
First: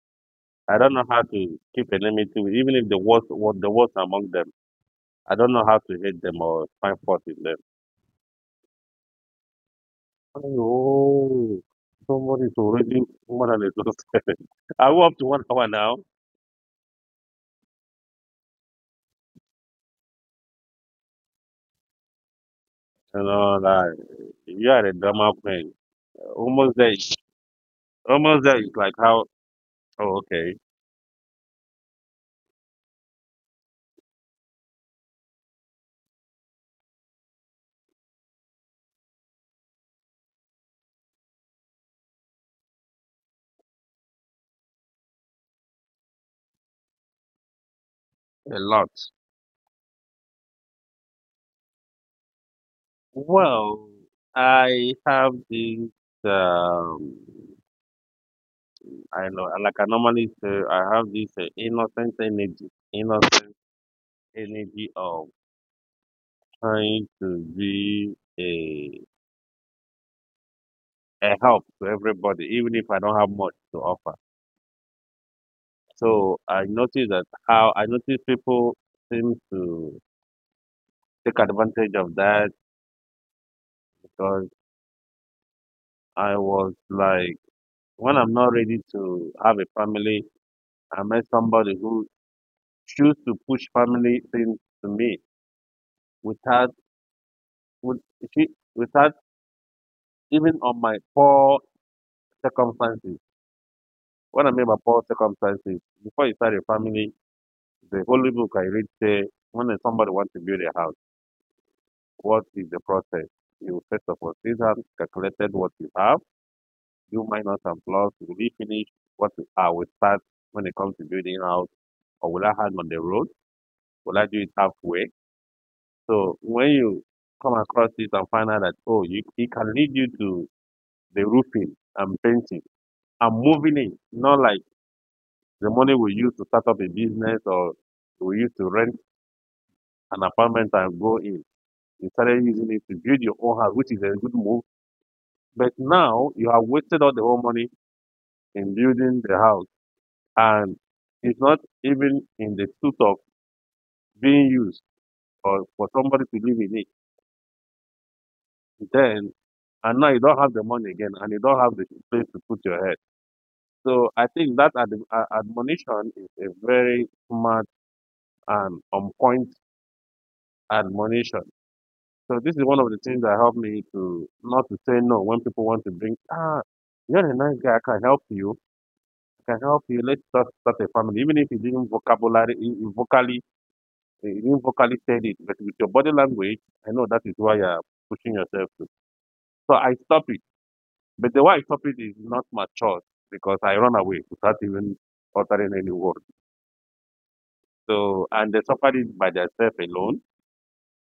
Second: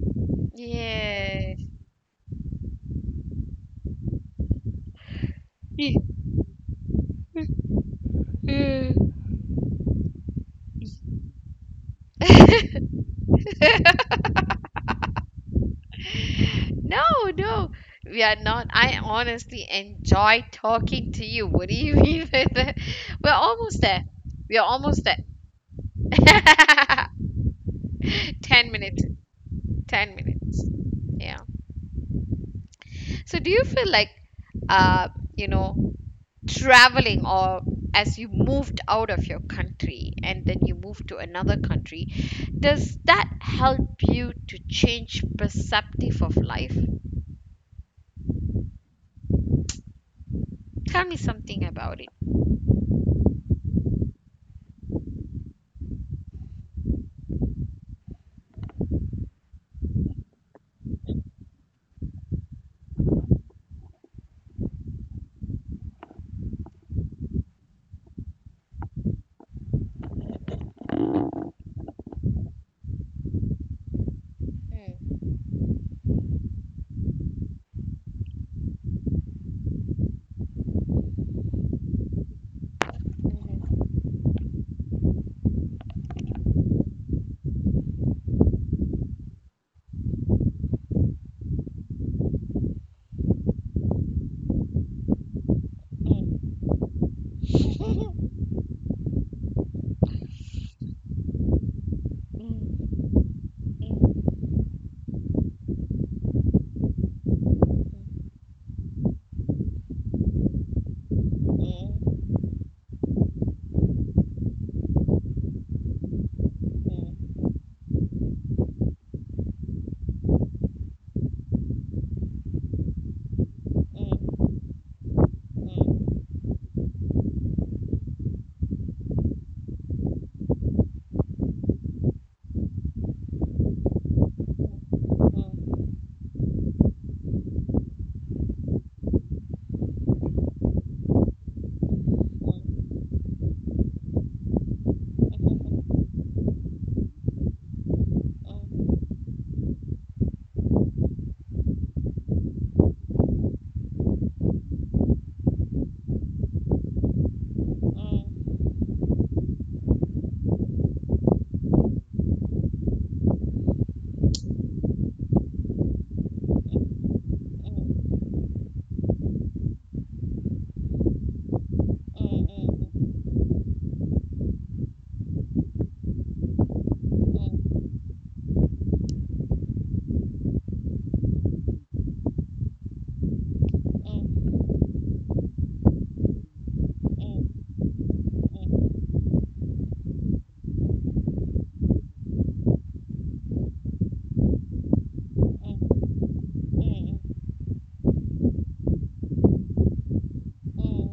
Speaker 2: I don't know how
Speaker 1: yeah.
Speaker 2: to keep enemy to even if the worst what the worst among them. I don't know how
Speaker 1: Yes.
Speaker 2: to hate them or find fault in them.
Speaker 1: Mm.
Speaker 2: Oh, somebody's already more than a Are we up to 1 hour now?
Speaker 1: No, no, we are not. I honestly enjoy talking to you. What do you mean by that? We're
Speaker 2: And all
Speaker 1: almost
Speaker 2: that.
Speaker 1: there. We are
Speaker 2: You had a
Speaker 1: almost there.
Speaker 2: drama queen. Almost there. Almost there
Speaker 1: 10
Speaker 2: is like
Speaker 1: minutes.
Speaker 2: how.
Speaker 1: 10
Speaker 2: Oh, okay.
Speaker 1: minutes. Yeah. So do you feel like, uh, you know, traveling or as you moved out of your country and then you moved to another country, does that help you to change perceptive of life?
Speaker 2: A lot.
Speaker 1: Tell me something about it.
Speaker 2: Well, I have this. Um, I know. Like I normally say, I have this innocent energy. Innocent energy of trying to be a help to everybody, even if I don't have much to offer.
Speaker 1: Mm,
Speaker 2: So I notice that how I notice people seem to take advantage of that
Speaker 1: mhm,
Speaker 2: because. I was like, when I'm not ready to have a family, I met somebody who choose to push family things to me without, with,
Speaker 1: mm.
Speaker 2: without even on my poor
Speaker 1: Mm,
Speaker 2: circumstances. When I mean by poor circumstances, before you start a family, the holy book I read say, when somebody wants to build a house, what is the process? You first of all sit down, calculated what you have, do minus and plus, you will finish what you are. We start when it comes to building house, or will I hang on the road? Will I do it halfway? So when you come across it and find out that, oh, you, it can lead you to the roofing and painting and moving in, not like the money we use to start up a business or we used to rent an apartment and go in. You started using it to build your own house, which is a good move. But now you have wasted all the whole money in building the house, and it's not even in the suit of being used or for somebody to live in it.
Speaker 1: mm, mm,
Speaker 2: Then and now you don't have the money again, and you don't have the place to put your head. So I think that admonition is a very smart
Speaker 1: mm,
Speaker 2: and on point admonition. So this is one of the
Speaker 1: mm,
Speaker 2: things that helped me to not to say no when people want to bring. Ah, you're a nice guy. I can help you. I can help you. Let's start a family, even if you didn't vocabulary, you vocally, you didn't vocally said it, but with your body language, I know that is why
Speaker 1: mm,
Speaker 2: you're pushing yourself to. So I stop it. But the wife topic is not my choice because I run away without even uttering any
Speaker 1: mm,
Speaker 2: word. So, and they suffered it by themselves alone,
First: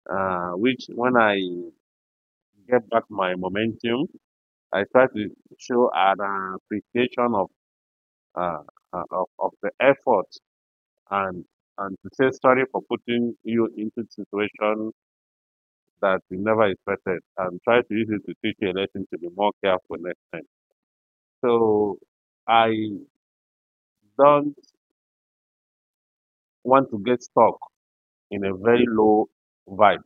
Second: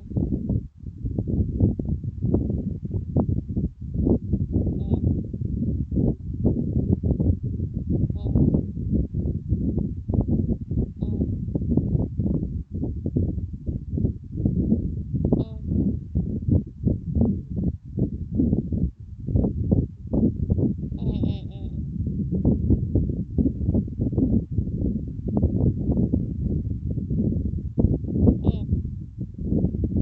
Speaker 2: which when I get back my momentum, I try to show an appreciation uh, of the effort and and to say sorry for putting you into situation
Speaker 1: mm, mm, mm, mm, mm, mm, mm, mm, mm, mm, mm, mm, mm,
Speaker 2: that you never expected and try to use it to teach you a lesson to be more careful next time. So
Speaker 1: mm,
Speaker 2: I don't want to get stuck in a
Speaker 1: mm,
Speaker 2: very low vibe.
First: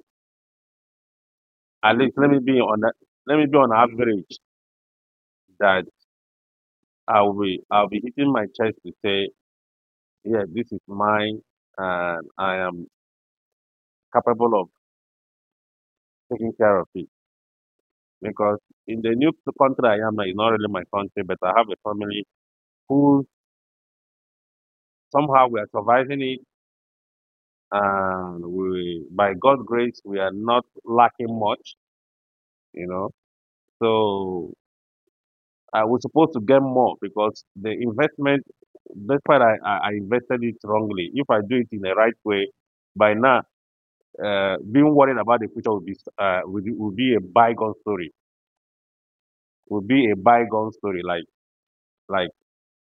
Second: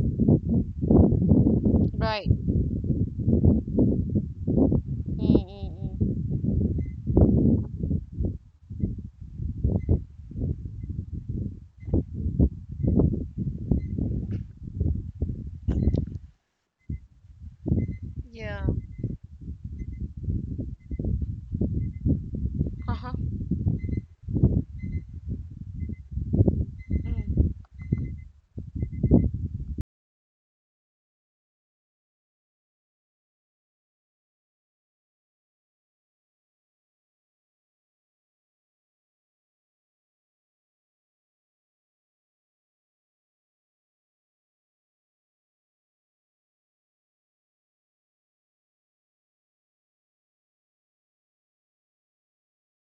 Speaker 1: mm,
Speaker 2: At least
Speaker 1: right.
Speaker 2: let me be on that. Let me be on average
Speaker 1: Mm, mm,
Speaker 2: that
Speaker 1: mm.
Speaker 2: I will be, I'll be hitting my chest to say, yeah, this is mine, and I am capable of taking care of it. Because
Speaker 1: Yeah.
Speaker 2: in the new country I am, now, it's not really my country, but I have a family
Speaker 1: Uh-huh.
Speaker 2: who somehow we are surviving it, and we, by God's grace, we are not lacking much, you know. So I was supposed to get more because the investment, despite I invested it wrongly, if I do it in the right way, by now, being worried about the future will be will be a bygone story. Will be a bygone story. Like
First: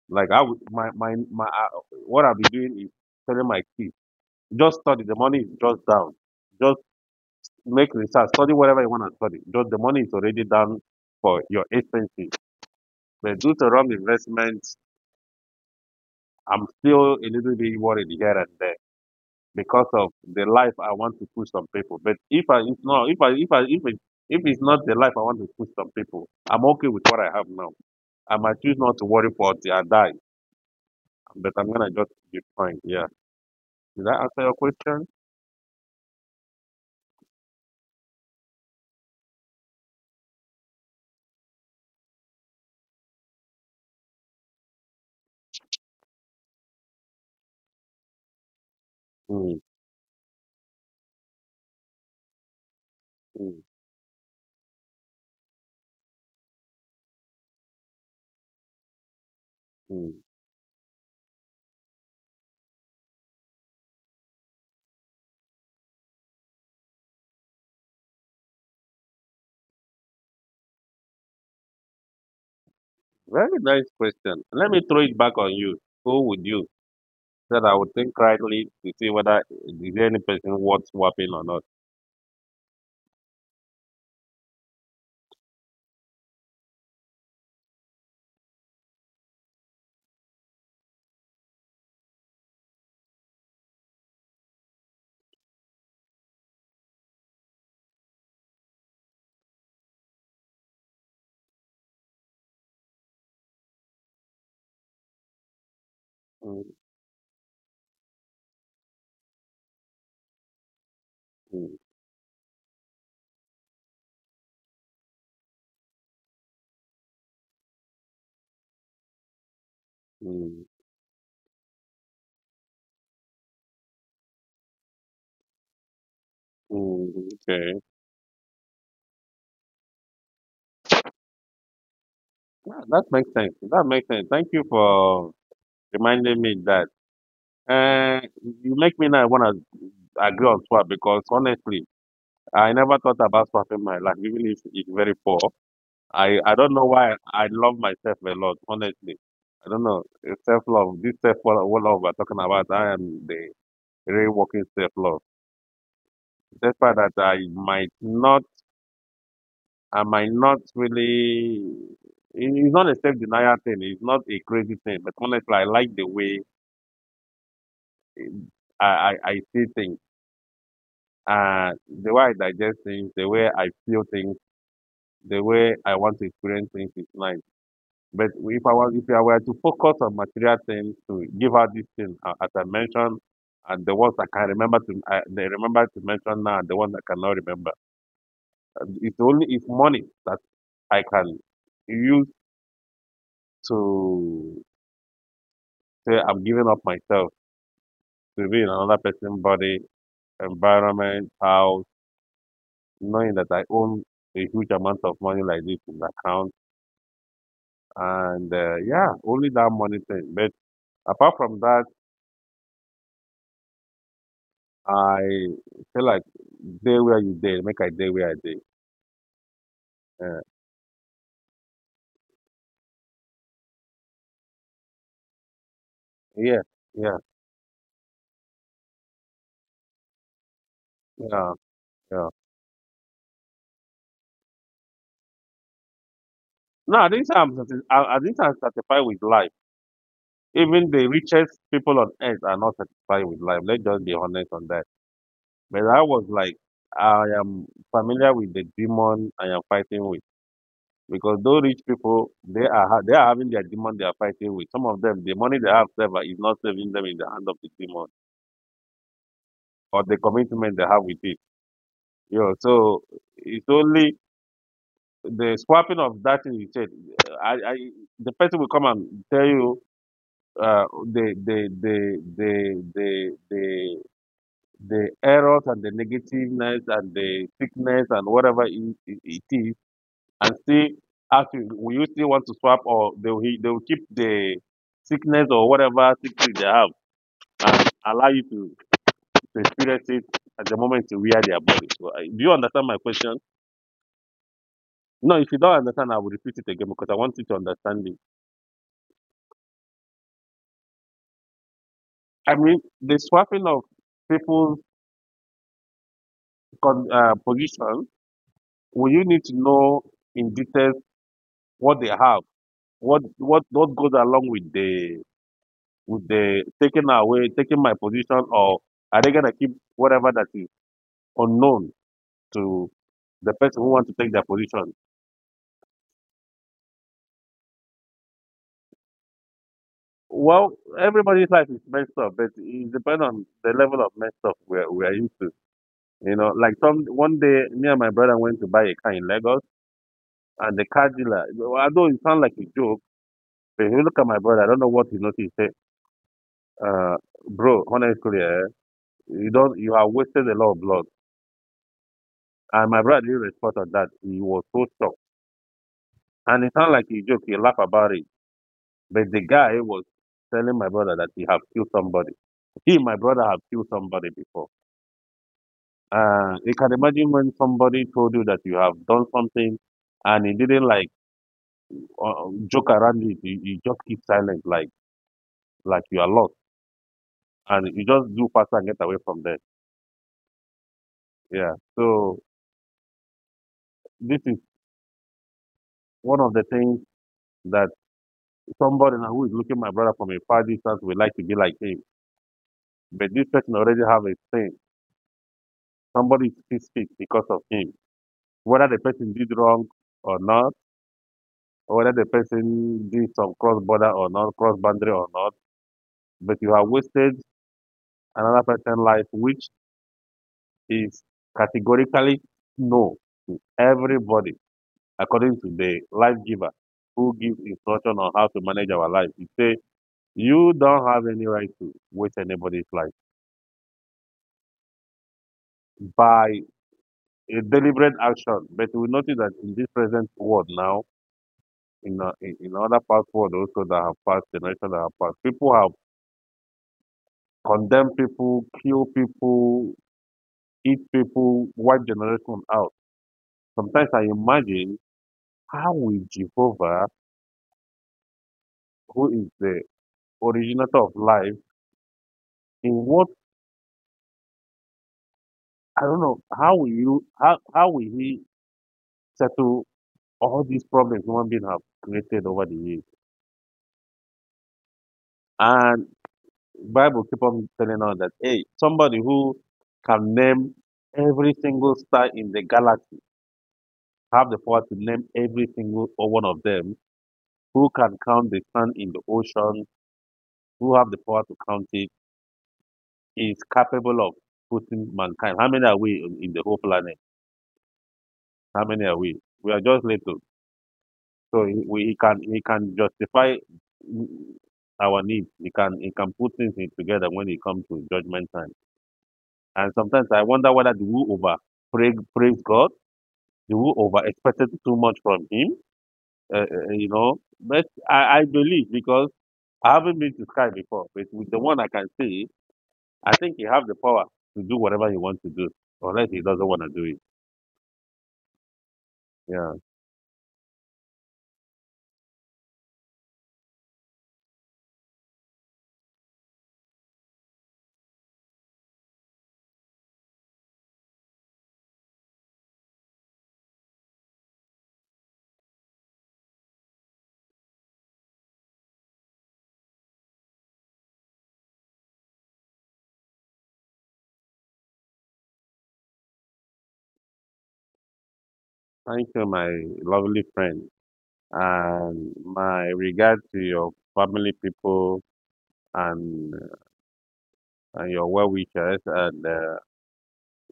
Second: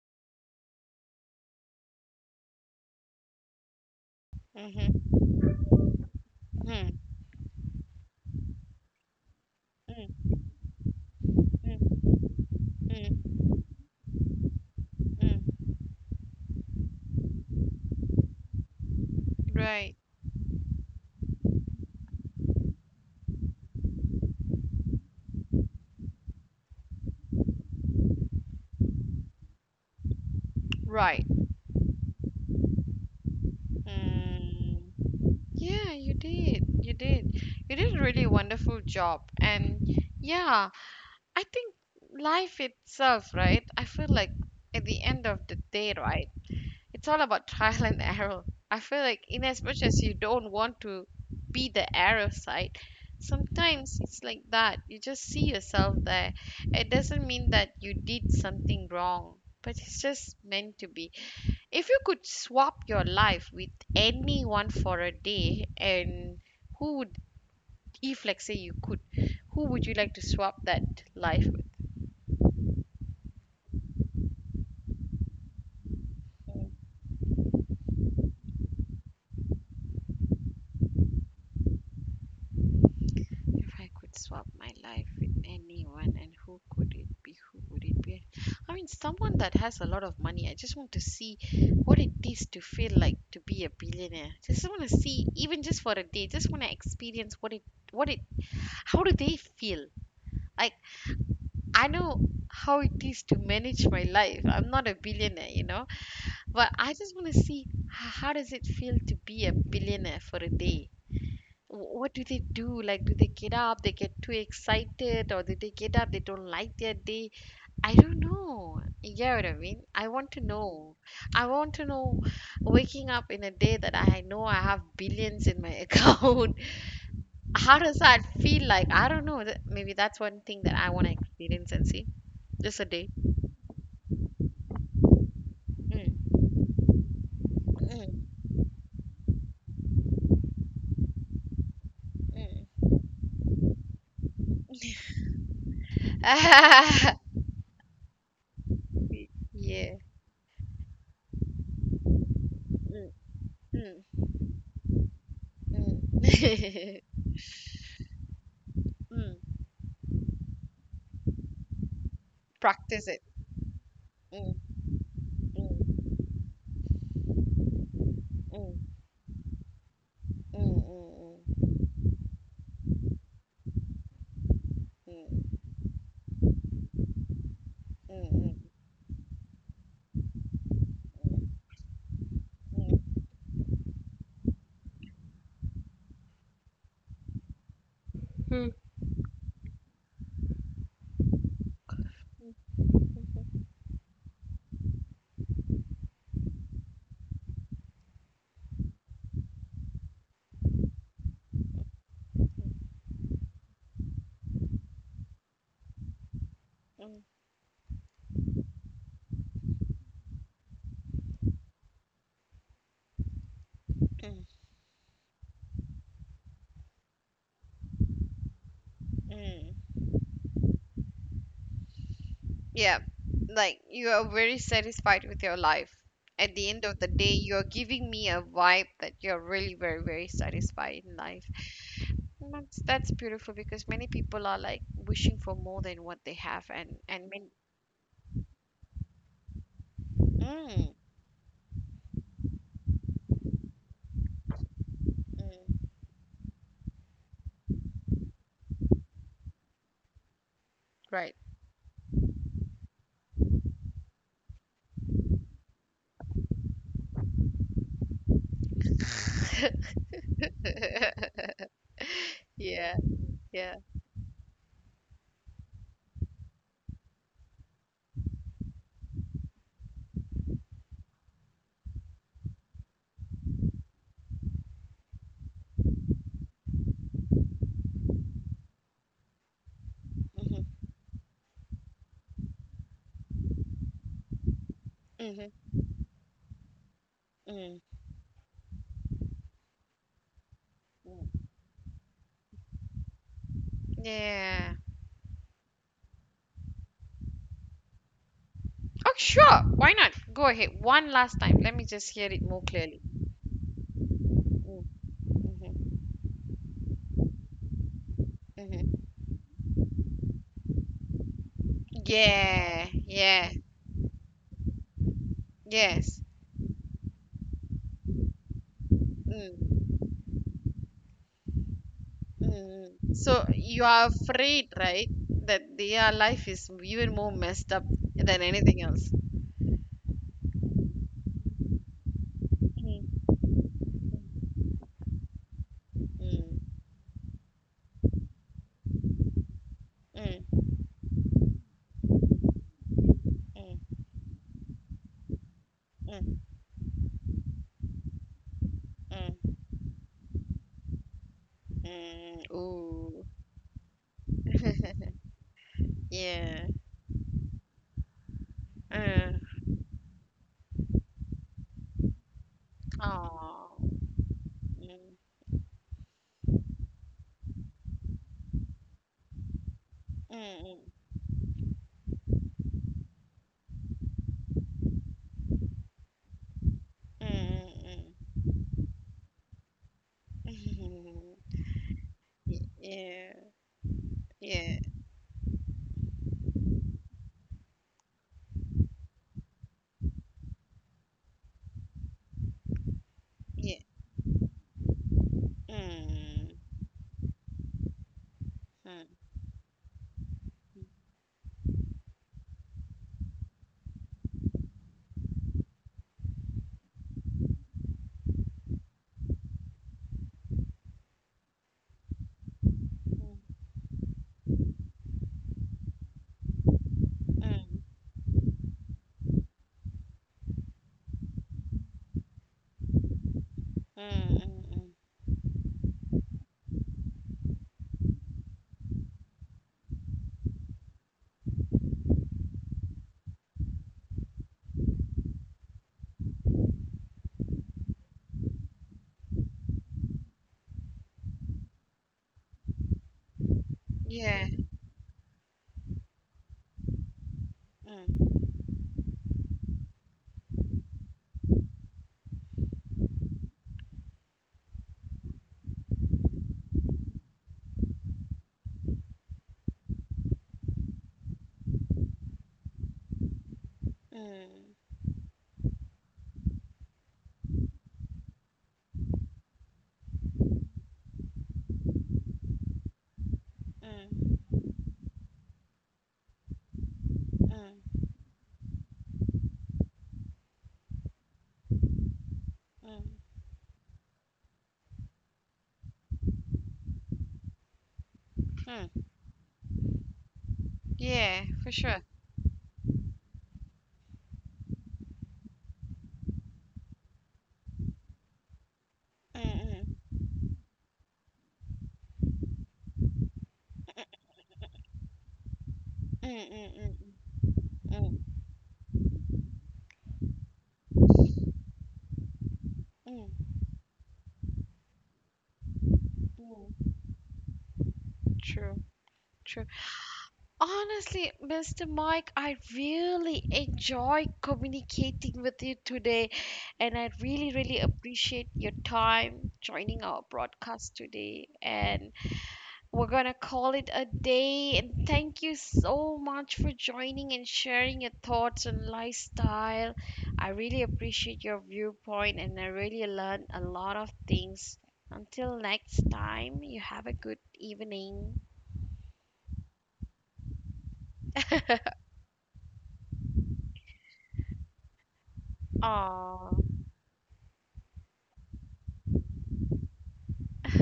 Speaker 2: like I would, my what I'll be doing is telling my kids just study. The money is just down. Just
Speaker 1: Hmm.
Speaker 2: make research. Study whatever you want to study. Just the money is already down for your expenses. But due to wrong investment I'm still a little bit worried here and there because
Speaker 1: Right.
Speaker 2: of the life I want to push some people. But if I if no if I if I if it, if it's not the life I want to push some people, I'm okay with what I have now. I might choose not to worry for till I die,
Speaker 1: Right.
Speaker 2: but I'm gonna just be fine. Yeah. Did that answer your
Speaker 1: Mm.
Speaker 2: question?
Speaker 1: Yeah, you did. You did. You did a really wonderful job. And yeah, I think life itself, right? I feel like at the end of the day, right? It's all about trial and error. I feel like in as
Speaker 2: Mm,
Speaker 1: much as you don't want to be the error side,
Speaker 2: mm,
Speaker 1: sometimes it's like that. You just see yourself there. It doesn't mean that you did something wrong, but it's
Speaker 2: mm.
Speaker 1: just meant to be. If you could swap your life with anyone for a day, and who would, if like say you could, who would you like to swap that life with?
Speaker 2: Very nice question. Let me throw it back on you. Who would
Speaker 1: Mm.
Speaker 2: you? So that I would think rightly to see whether is there any person worth swapping or not.
Speaker 1: If I could swap my life with anyone, and who could it be? Who would it be? I mean, someone that has a lot of money. I just want to see what it is to feel like to be a billionaire. Just want to see, even just for a day. Just want to experience what it, how do they feel? Like I know how it is to manage my life. I'm not a billionaire, you know, but
Speaker 2: Mm,
Speaker 1: I just want to see how does it feel to be a billionaire for a day?
Speaker 2: mm,
Speaker 1: What do they do? Like, do they get up? They get too excited, or do they get up? They don't like their day. I don't know. You get what I mean? I want to
Speaker 2: mm,
Speaker 1: know. I want to know waking up in a day that I know I have billions in my account.
Speaker 2: mm.
Speaker 1: How
Speaker 2: Okay.
Speaker 1: does that feel like? I don't know. Maybe that's one thing that I want to experience and see. Just a
Speaker 2: Yeah, that
Speaker 1: day.
Speaker 2: makes sense. That makes sense. Thank you for reminding
Speaker 1: Mm,
Speaker 2: me that.
Speaker 1: mm,
Speaker 2: Uh, you make me now want to agree on swap because honestly, I
Speaker 1: mm.
Speaker 2: never thought about swapping my life, even if it's very poor. I don't know why I love myself a lot, honestly. I don't
Speaker 1: Yeah.
Speaker 2: know. Self love, this self love we're talking about, I
Speaker 1: Mm,
Speaker 2: am the
Speaker 1: mm,
Speaker 2: real working self love.
Speaker 1: mm.
Speaker 2: Despite that,
Speaker 1: Mm.
Speaker 2: I might not really. It's not a
Speaker 1: Practice
Speaker 2: self
Speaker 1: it.
Speaker 2: denial thing, it's not a
Speaker 1: Mm,
Speaker 2: crazy thing, but honestly, I like the
Speaker 1: mm,
Speaker 2: way
Speaker 1: mm,
Speaker 2: I see things,
Speaker 1: mm, mm, mm,
Speaker 2: the way I digest things, the way I feel things, the
Speaker 1: mm,
Speaker 2: way I want to experience things is mine. But
Speaker 1: mm,
Speaker 2: if I was, if I were to focus on material things to give out these things, as I mentioned, and the ones I can remember to, I they remember to mention now, and the ones I cannot remember. And it's only it's money that I can use to say I'm giving up myself to be in another person's body, environment, house knowing that I own a huge amount of money like this in the account.
Speaker 1: mm, mm, mm,
Speaker 2: And yeah, only that money thing. But apart from that, I feel like day where you day, make I day where I day.
Speaker 1: mm.
Speaker 2: Uh,
Speaker 1: Yeah. Like you are very satisfied with your life. At
Speaker 2: yeah,
Speaker 1: the end of the
Speaker 2: yeah,
Speaker 1: day, you're giving me a vibe that you're really very, very satisfied in life.
Speaker 2: yeah, yeah.
Speaker 1: And that's beautiful because many people are like wishing for more than what they have
Speaker 2: No, I
Speaker 1: and
Speaker 2: didn't say
Speaker 1: many,
Speaker 2: I didn't say I'm satisfied with life.
Speaker 1: mm,
Speaker 2: Even the richest people on earth are not satisfied with life. Let's just be honest on that.
Speaker 1: mm.
Speaker 2: But I was like, I am familiar with the demon I am fighting with.
Speaker 1: Right.
Speaker 2: Because those rich people, they are having their demon they are fighting with. Some of them, the money they have saved is not saving them in the hand of the demon or the commitment they have with it. You know,
Speaker 1: Yeah,
Speaker 2: so it's
Speaker 1: yeah.
Speaker 2: only the swapping of that thing you said. I the person will come and tell you uh, the, the errors and the negativeness and the sickness and whatever it is and
Speaker 1: Hmm,
Speaker 2: see, ask you, will you still want to swap or they will keep the sickness
Speaker 1: hmm,
Speaker 2: or whatever sickness they have
Speaker 1: mm,
Speaker 2: and allow you to experience it at the moment you
Speaker 1: mm.
Speaker 2: wear their body. So, do you understand my question?
Speaker 1: Yeah.
Speaker 2: No, if you don't understand, I will repeat it again because I want you to understand it.
Speaker 1: Oh, sure. Why not? Go ahead. One last time. Let me just hear it
Speaker 2: I
Speaker 1: more
Speaker 2: mean,
Speaker 1: clearly.
Speaker 2: the swapping of people's
Speaker 1: Mm-hmm.
Speaker 2: position,
Speaker 1: Mm-hmm.
Speaker 2: well, you need to know in detail what they have,
Speaker 1: Yeah, yeah,
Speaker 2: what goes along
Speaker 1: yes.
Speaker 2: with the taking away, taking my position, or are they gonna keep
Speaker 1: Mm,
Speaker 2: whatever that is unknown to
Speaker 1: mm. So
Speaker 2: the
Speaker 1: you
Speaker 2: person who
Speaker 1: are
Speaker 2: wants to take their
Speaker 1: afraid,
Speaker 2: position.
Speaker 1: right, that their life is even more messed up than anything else.
Speaker 2: Well, everybody's life is messed up, but it
Speaker 1: Mm,
Speaker 2: depends on the level of messed up we're used to. You know,
Speaker 1: mm,
Speaker 2: like some one day, me and my brother went to buy a car in Lagos,
Speaker 1: mm,
Speaker 2: and the car dealer, although it sounds like a joke, but
Speaker 1: mm,
Speaker 2: if you look at my brother, I don't know what he noticed. He said,
Speaker 1: mm,
Speaker 2: uh, bro, honestly, you
Speaker 1: mm,
Speaker 2: don't, you have wasted a lot of blood.
Speaker 1: mm.
Speaker 2: And my
Speaker 1: Ooh.
Speaker 2: brother didn't respond to that. He was so shocked.
Speaker 1: Yeah.
Speaker 2: And it sounded like a joke. He laughed about it. But
Speaker 1: Uh,
Speaker 2: the guy was telling my brother that he have killed somebody. He, my brother, have
Speaker 1: oh.
Speaker 2: killed somebody before.
Speaker 1: Mm.
Speaker 2: You can imagine when somebody told you that you have done something and he
Speaker 1: Mm.
Speaker 2: didn't like joke around it. You just keep silent, like you are lost, and you
Speaker 1: Mm.
Speaker 2: just do faster and get away from there.
Speaker 1: Mm. Mm.
Speaker 2: Yeah. So
Speaker 1: Yeah.
Speaker 2: this is
Speaker 1: Yeah.
Speaker 2: one of the things that somebody now who is looking my brother from a far distance would like to be like him, but this
Speaker 1: Yeah.
Speaker 2: person already have a thing.
Speaker 1: Mm.
Speaker 2: Somebody is sick because of him, whether the
Speaker 1: Mm.
Speaker 2: person did wrong or not whether the person did some cross border or not, cross boundary or not, but you have wasted another person's life, which is categorically no
Speaker 1: Mm.
Speaker 2: to everybody, according to the life giver who gives
Speaker 1: Mm.
Speaker 2: instruction on how to manage our life. He say you don't have any right to waste anybody's life
Speaker 1: Mm. Mm.
Speaker 2: by a deliberate action. But we notice that in this present world now, in other past world also that have passed, generations that have passed, people have condemned people, kill people, each people, white generation out. Sometimes I
Speaker 1: Yeah.
Speaker 2: imagine how will Jehovah,
Speaker 1: Mm.
Speaker 2: who is the originator of life, in what I don't know, how will he settle all these problems human beings have created over the years?
Speaker 1: Mm.
Speaker 2: And Bible keep on telling us that hey, somebody who can name every single star in the galaxy,
Speaker 1: Mm.
Speaker 2: have the power to name every single one of them,
Speaker 1: Mm.
Speaker 2: who can count the sand in the ocean, who have the power to count it
Speaker 1: Mm.
Speaker 2: is capable of putting mankind. How many are we in the whole planet? How
Speaker 1: Mm.
Speaker 2: many are we? We are just little.
Speaker 1: Yeah, for
Speaker 2: So
Speaker 1: sure.
Speaker 2: he can justify our needs. He can put things in together when it comes to judgment time.
Speaker 1: Mm. Mm.
Speaker 2: And sometimes I wonder whether the who over praise, praise God, the who over expected too much from him.
Speaker 1: Mm. Mm. Mm.
Speaker 2: You know, but
Speaker 1: Mm. Mm.
Speaker 2: I believe because I haven't been to sky before, but with the one I can see, I
Speaker 1: Mm.
Speaker 2: think he have the power to do whatever he wants to do, unless he doesn't
Speaker 1: Mm.
Speaker 2: want to do it.
Speaker 1: True. True.
Speaker 2: Yeah.
Speaker 1: Honestly, Mr. Mike, I really enjoy communicating with you today, and I really, really appreciate your time joining our broadcast today. And we're gonna call it a day. And thank you so much for joining and sharing your thoughts and lifestyle. I really appreciate your viewpoint, and I really learned a lot of things. Until next time, you have a good evening.
Speaker 2: Thank you, my lovely friend, and my regard to your family, people,
Speaker 1: Aww.
Speaker 2: and and your well wishers. And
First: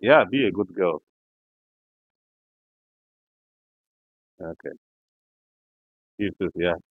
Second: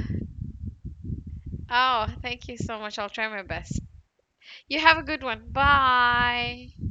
Speaker 2: yeah, be a good girl.
Speaker 1: Oh, thank you so much. I'll try my best.
Speaker 2: Okay,
Speaker 1: You have a good one.
Speaker 2: you too.
Speaker 1: Bye.
Speaker 2: Yeah.